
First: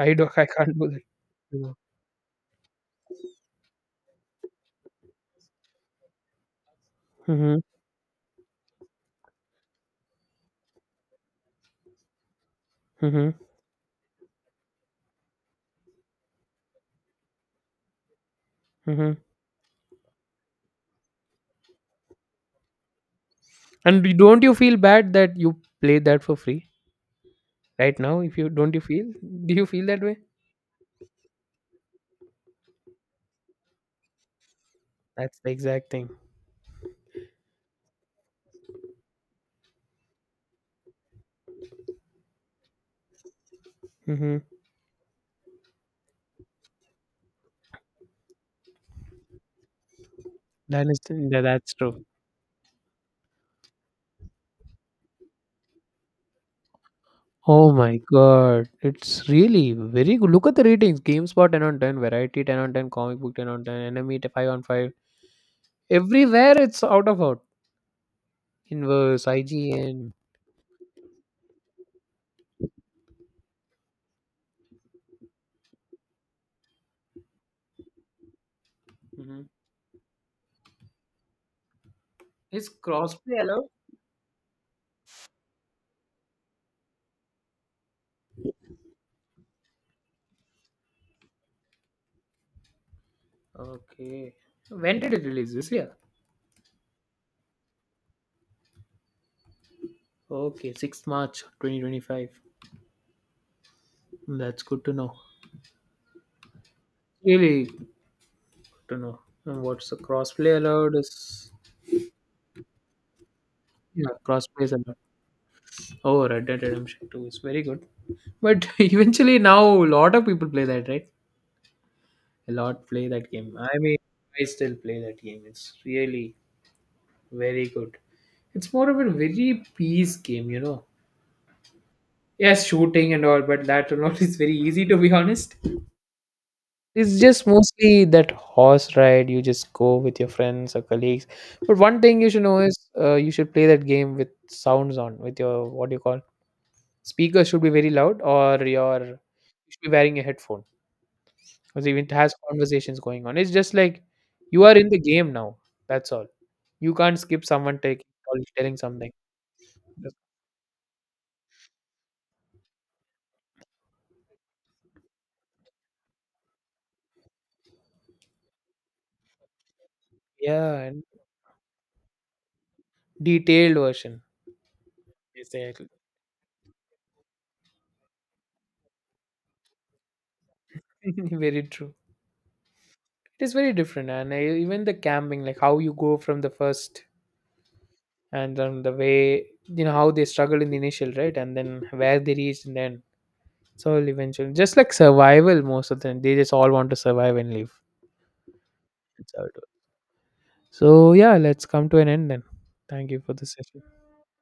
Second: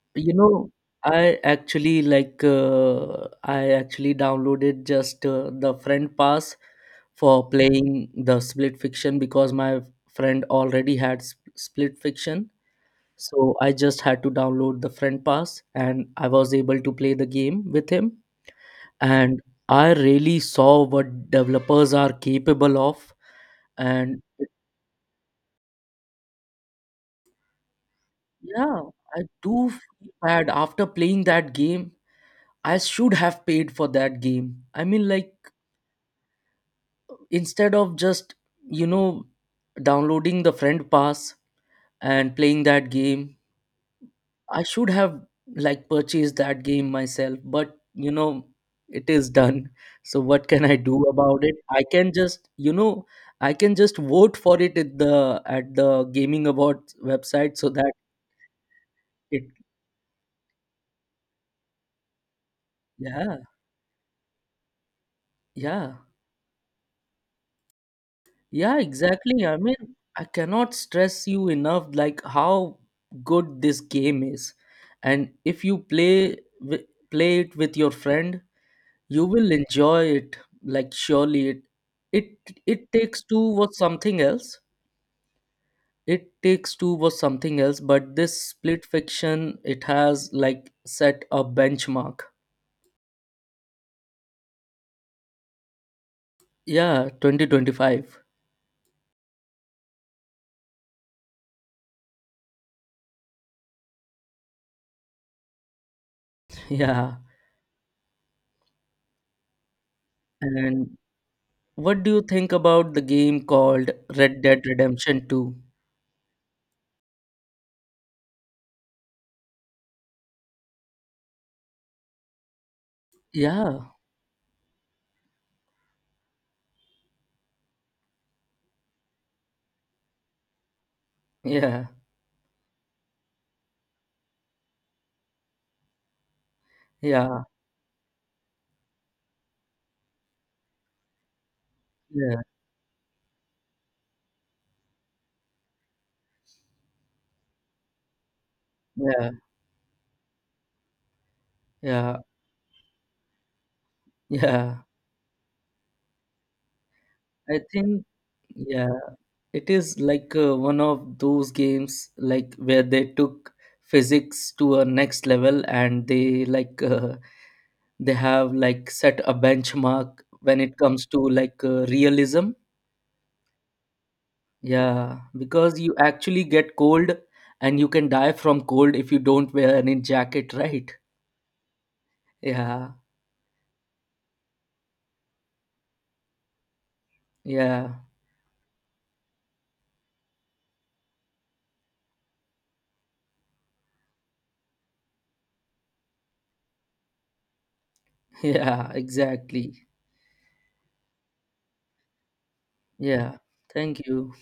[SPEAKER 2] I do
[SPEAKER 1] you
[SPEAKER 2] I
[SPEAKER 1] know,
[SPEAKER 2] can't do that.
[SPEAKER 1] I
[SPEAKER 2] Yeah.
[SPEAKER 1] actually like, uh, I actually downloaded just uh, the friend pass for
[SPEAKER 2] Mhm.
[SPEAKER 1] playing the Split Fiction, because my friend already had s- Split Fiction.
[SPEAKER 2] Mhm.
[SPEAKER 1] So I just had to download the friend pass and I was able to play the game with him.
[SPEAKER 2] Mhm.
[SPEAKER 1] And I really saw what developers are capable of.
[SPEAKER 2] And you-
[SPEAKER 1] And
[SPEAKER 2] don't you feel bad that you played that for free right now? If you don't, you
[SPEAKER 1] yeah,
[SPEAKER 2] feel,
[SPEAKER 1] I
[SPEAKER 2] do you
[SPEAKER 1] do
[SPEAKER 2] feel that
[SPEAKER 1] feel
[SPEAKER 2] way?
[SPEAKER 1] bad after playing that game. I should have paid for that game. I mean, like,
[SPEAKER 2] That's the exact thing.
[SPEAKER 1] instead of just, you know, downloading the friend pass and playing that game,
[SPEAKER 2] Mm-hmm.
[SPEAKER 1] I should have, like, purchased that game myself. But, you know, it is done. So, what can I
[SPEAKER 2] That is
[SPEAKER 1] do
[SPEAKER 2] that,
[SPEAKER 1] about it?
[SPEAKER 2] that's
[SPEAKER 1] I
[SPEAKER 2] true.
[SPEAKER 1] can just, you know, I can just vote for it at the at the gaming awards website
[SPEAKER 2] Oh
[SPEAKER 1] so that
[SPEAKER 2] my god, it's
[SPEAKER 1] it.
[SPEAKER 2] really very good. Look at the ratings: GameSpot ten on ten, Variety ten on ten, Comic Book
[SPEAKER 1] Yeah.
[SPEAKER 2] ten on ten, Enemy five on five.
[SPEAKER 1] Yeah.
[SPEAKER 2] Everywhere it's out of out.
[SPEAKER 1] Yeah,
[SPEAKER 2] Inverse,
[SPEAKER 1] exactly. I mean,
[SPEAKER 2] I G N.
[SPEAKER 1] I cannot stress you enough like how good this game is. And if you play wi- play it with your friend, you will enjoy it like surely it it
[SPEAKER 2] It's
[SPEAKER 1] It Takes
[SPEAKER 2] crossplay
[SPEAKER 1] Two
[SPEAKER 2] allowed?
[SPEAKER 1] was something else. It Takes Two was something else, but this Split Fiction, it has like set a benchmark.
[SPEAKER 2] Okay. When did it release? This year?
[SPEAKER 1] Yeah, twenty twenty-five.
[SPEAKER 2] Okay, sixth of March twenty twenty-five. That's good to know.
[SPEAKER 1] Yeah.
[SPEAKER 2] Really good to know. And what's the crossplay allowed
[SPEAKER 1] And
[SPEAKER 2] is,
[SPEAKER 1] what do you think about the game called
[SPEAKER 2] yeah,
[SPEAKER 1] Red
[SPEAKER 2] crossplay
[SPEAKER 1] Dead
[SPEAKER 2] is allowed.
[SPEAKER 1] Redemption two?
[SPEAKER 2] Oh, Red Dead Redemption two is very good. But eventually now a lot of people play that, right? A lot play that game. I
[SPEAKER 1] Yeah,
[SPEAKER 2] mean, I still play that game. It's really very good. It's more of a very peace game, you know.
[SPEAKER 1] yeah,
[SPEAKER 2] Yes, shooting and all, but that and all is very easy to be honest. It's
[SPEAKER 1] yeah,
[SPEAKER 2] just mostly that horse ride. You just go with your friends or colleagues. But one thing you should
[SPEAKER 1] yeah,
[SPEAKER 2] know is uh, you should play that game with sounds on, with your what do you call speakers should be very loud, or your you
[SPEAKER 1] yeah,
[SPEAKER 2] should be wearing a headphone because even it
[SPEAKER 1] yeah,
[SPEAKER 2] has conversations going on. It's just like you are
[SPEAKER 1] yeah.
[SPEAKER 2] in the game now. That's all. You can't skip
[SPEAKER 1] I
[SPEAKER 2] someone
[SPEAKER 1] think,
[SPEAKER 2] taking or telling
[SPEAKER 1] yeah,
[SPEAKER 2] something.
[SPEAKER 1] it is like uh, one of those games like where they took physics to a next level, and they like uh, they have like set a benchmark when
[SPEAKER 2] Yeah,
[SPEAKER 1] it
[SPEAKER 2] and
[SPEAKER 1] comes to like uh, realism.
[SPEAKER 2] detailed version.
[SPEAKER 1] Yeah, because
[SPEAKER 2] Exactly.
[SPEAKER 1] you actually get cold and you can die from cold if you don't wear any jacket, right?
[SPEAKER 2] very true.
[SPEAKER 1] Yeah,
[SPEAKER 2] It is very different, and uh, even the camping, like how you go from the first
[SPEAKER 1] yeah,
[SPEAKER 2] and then the way you know how they struggled in the initial, right, and then where they reached and then so eventually just like survival, most of them they just all want to survive and live.
[SPEAKER 1] yeah,
[SPEAKER 2] That's how it
[SPEAKER 1] exactly.
[SPEAKER 2] works. So yeah, let's come to an end then. Thank you for
[SPEAKER 1] Yeah.
[SPEAKER 2] this session.
[SPEAKER 1] Thank you.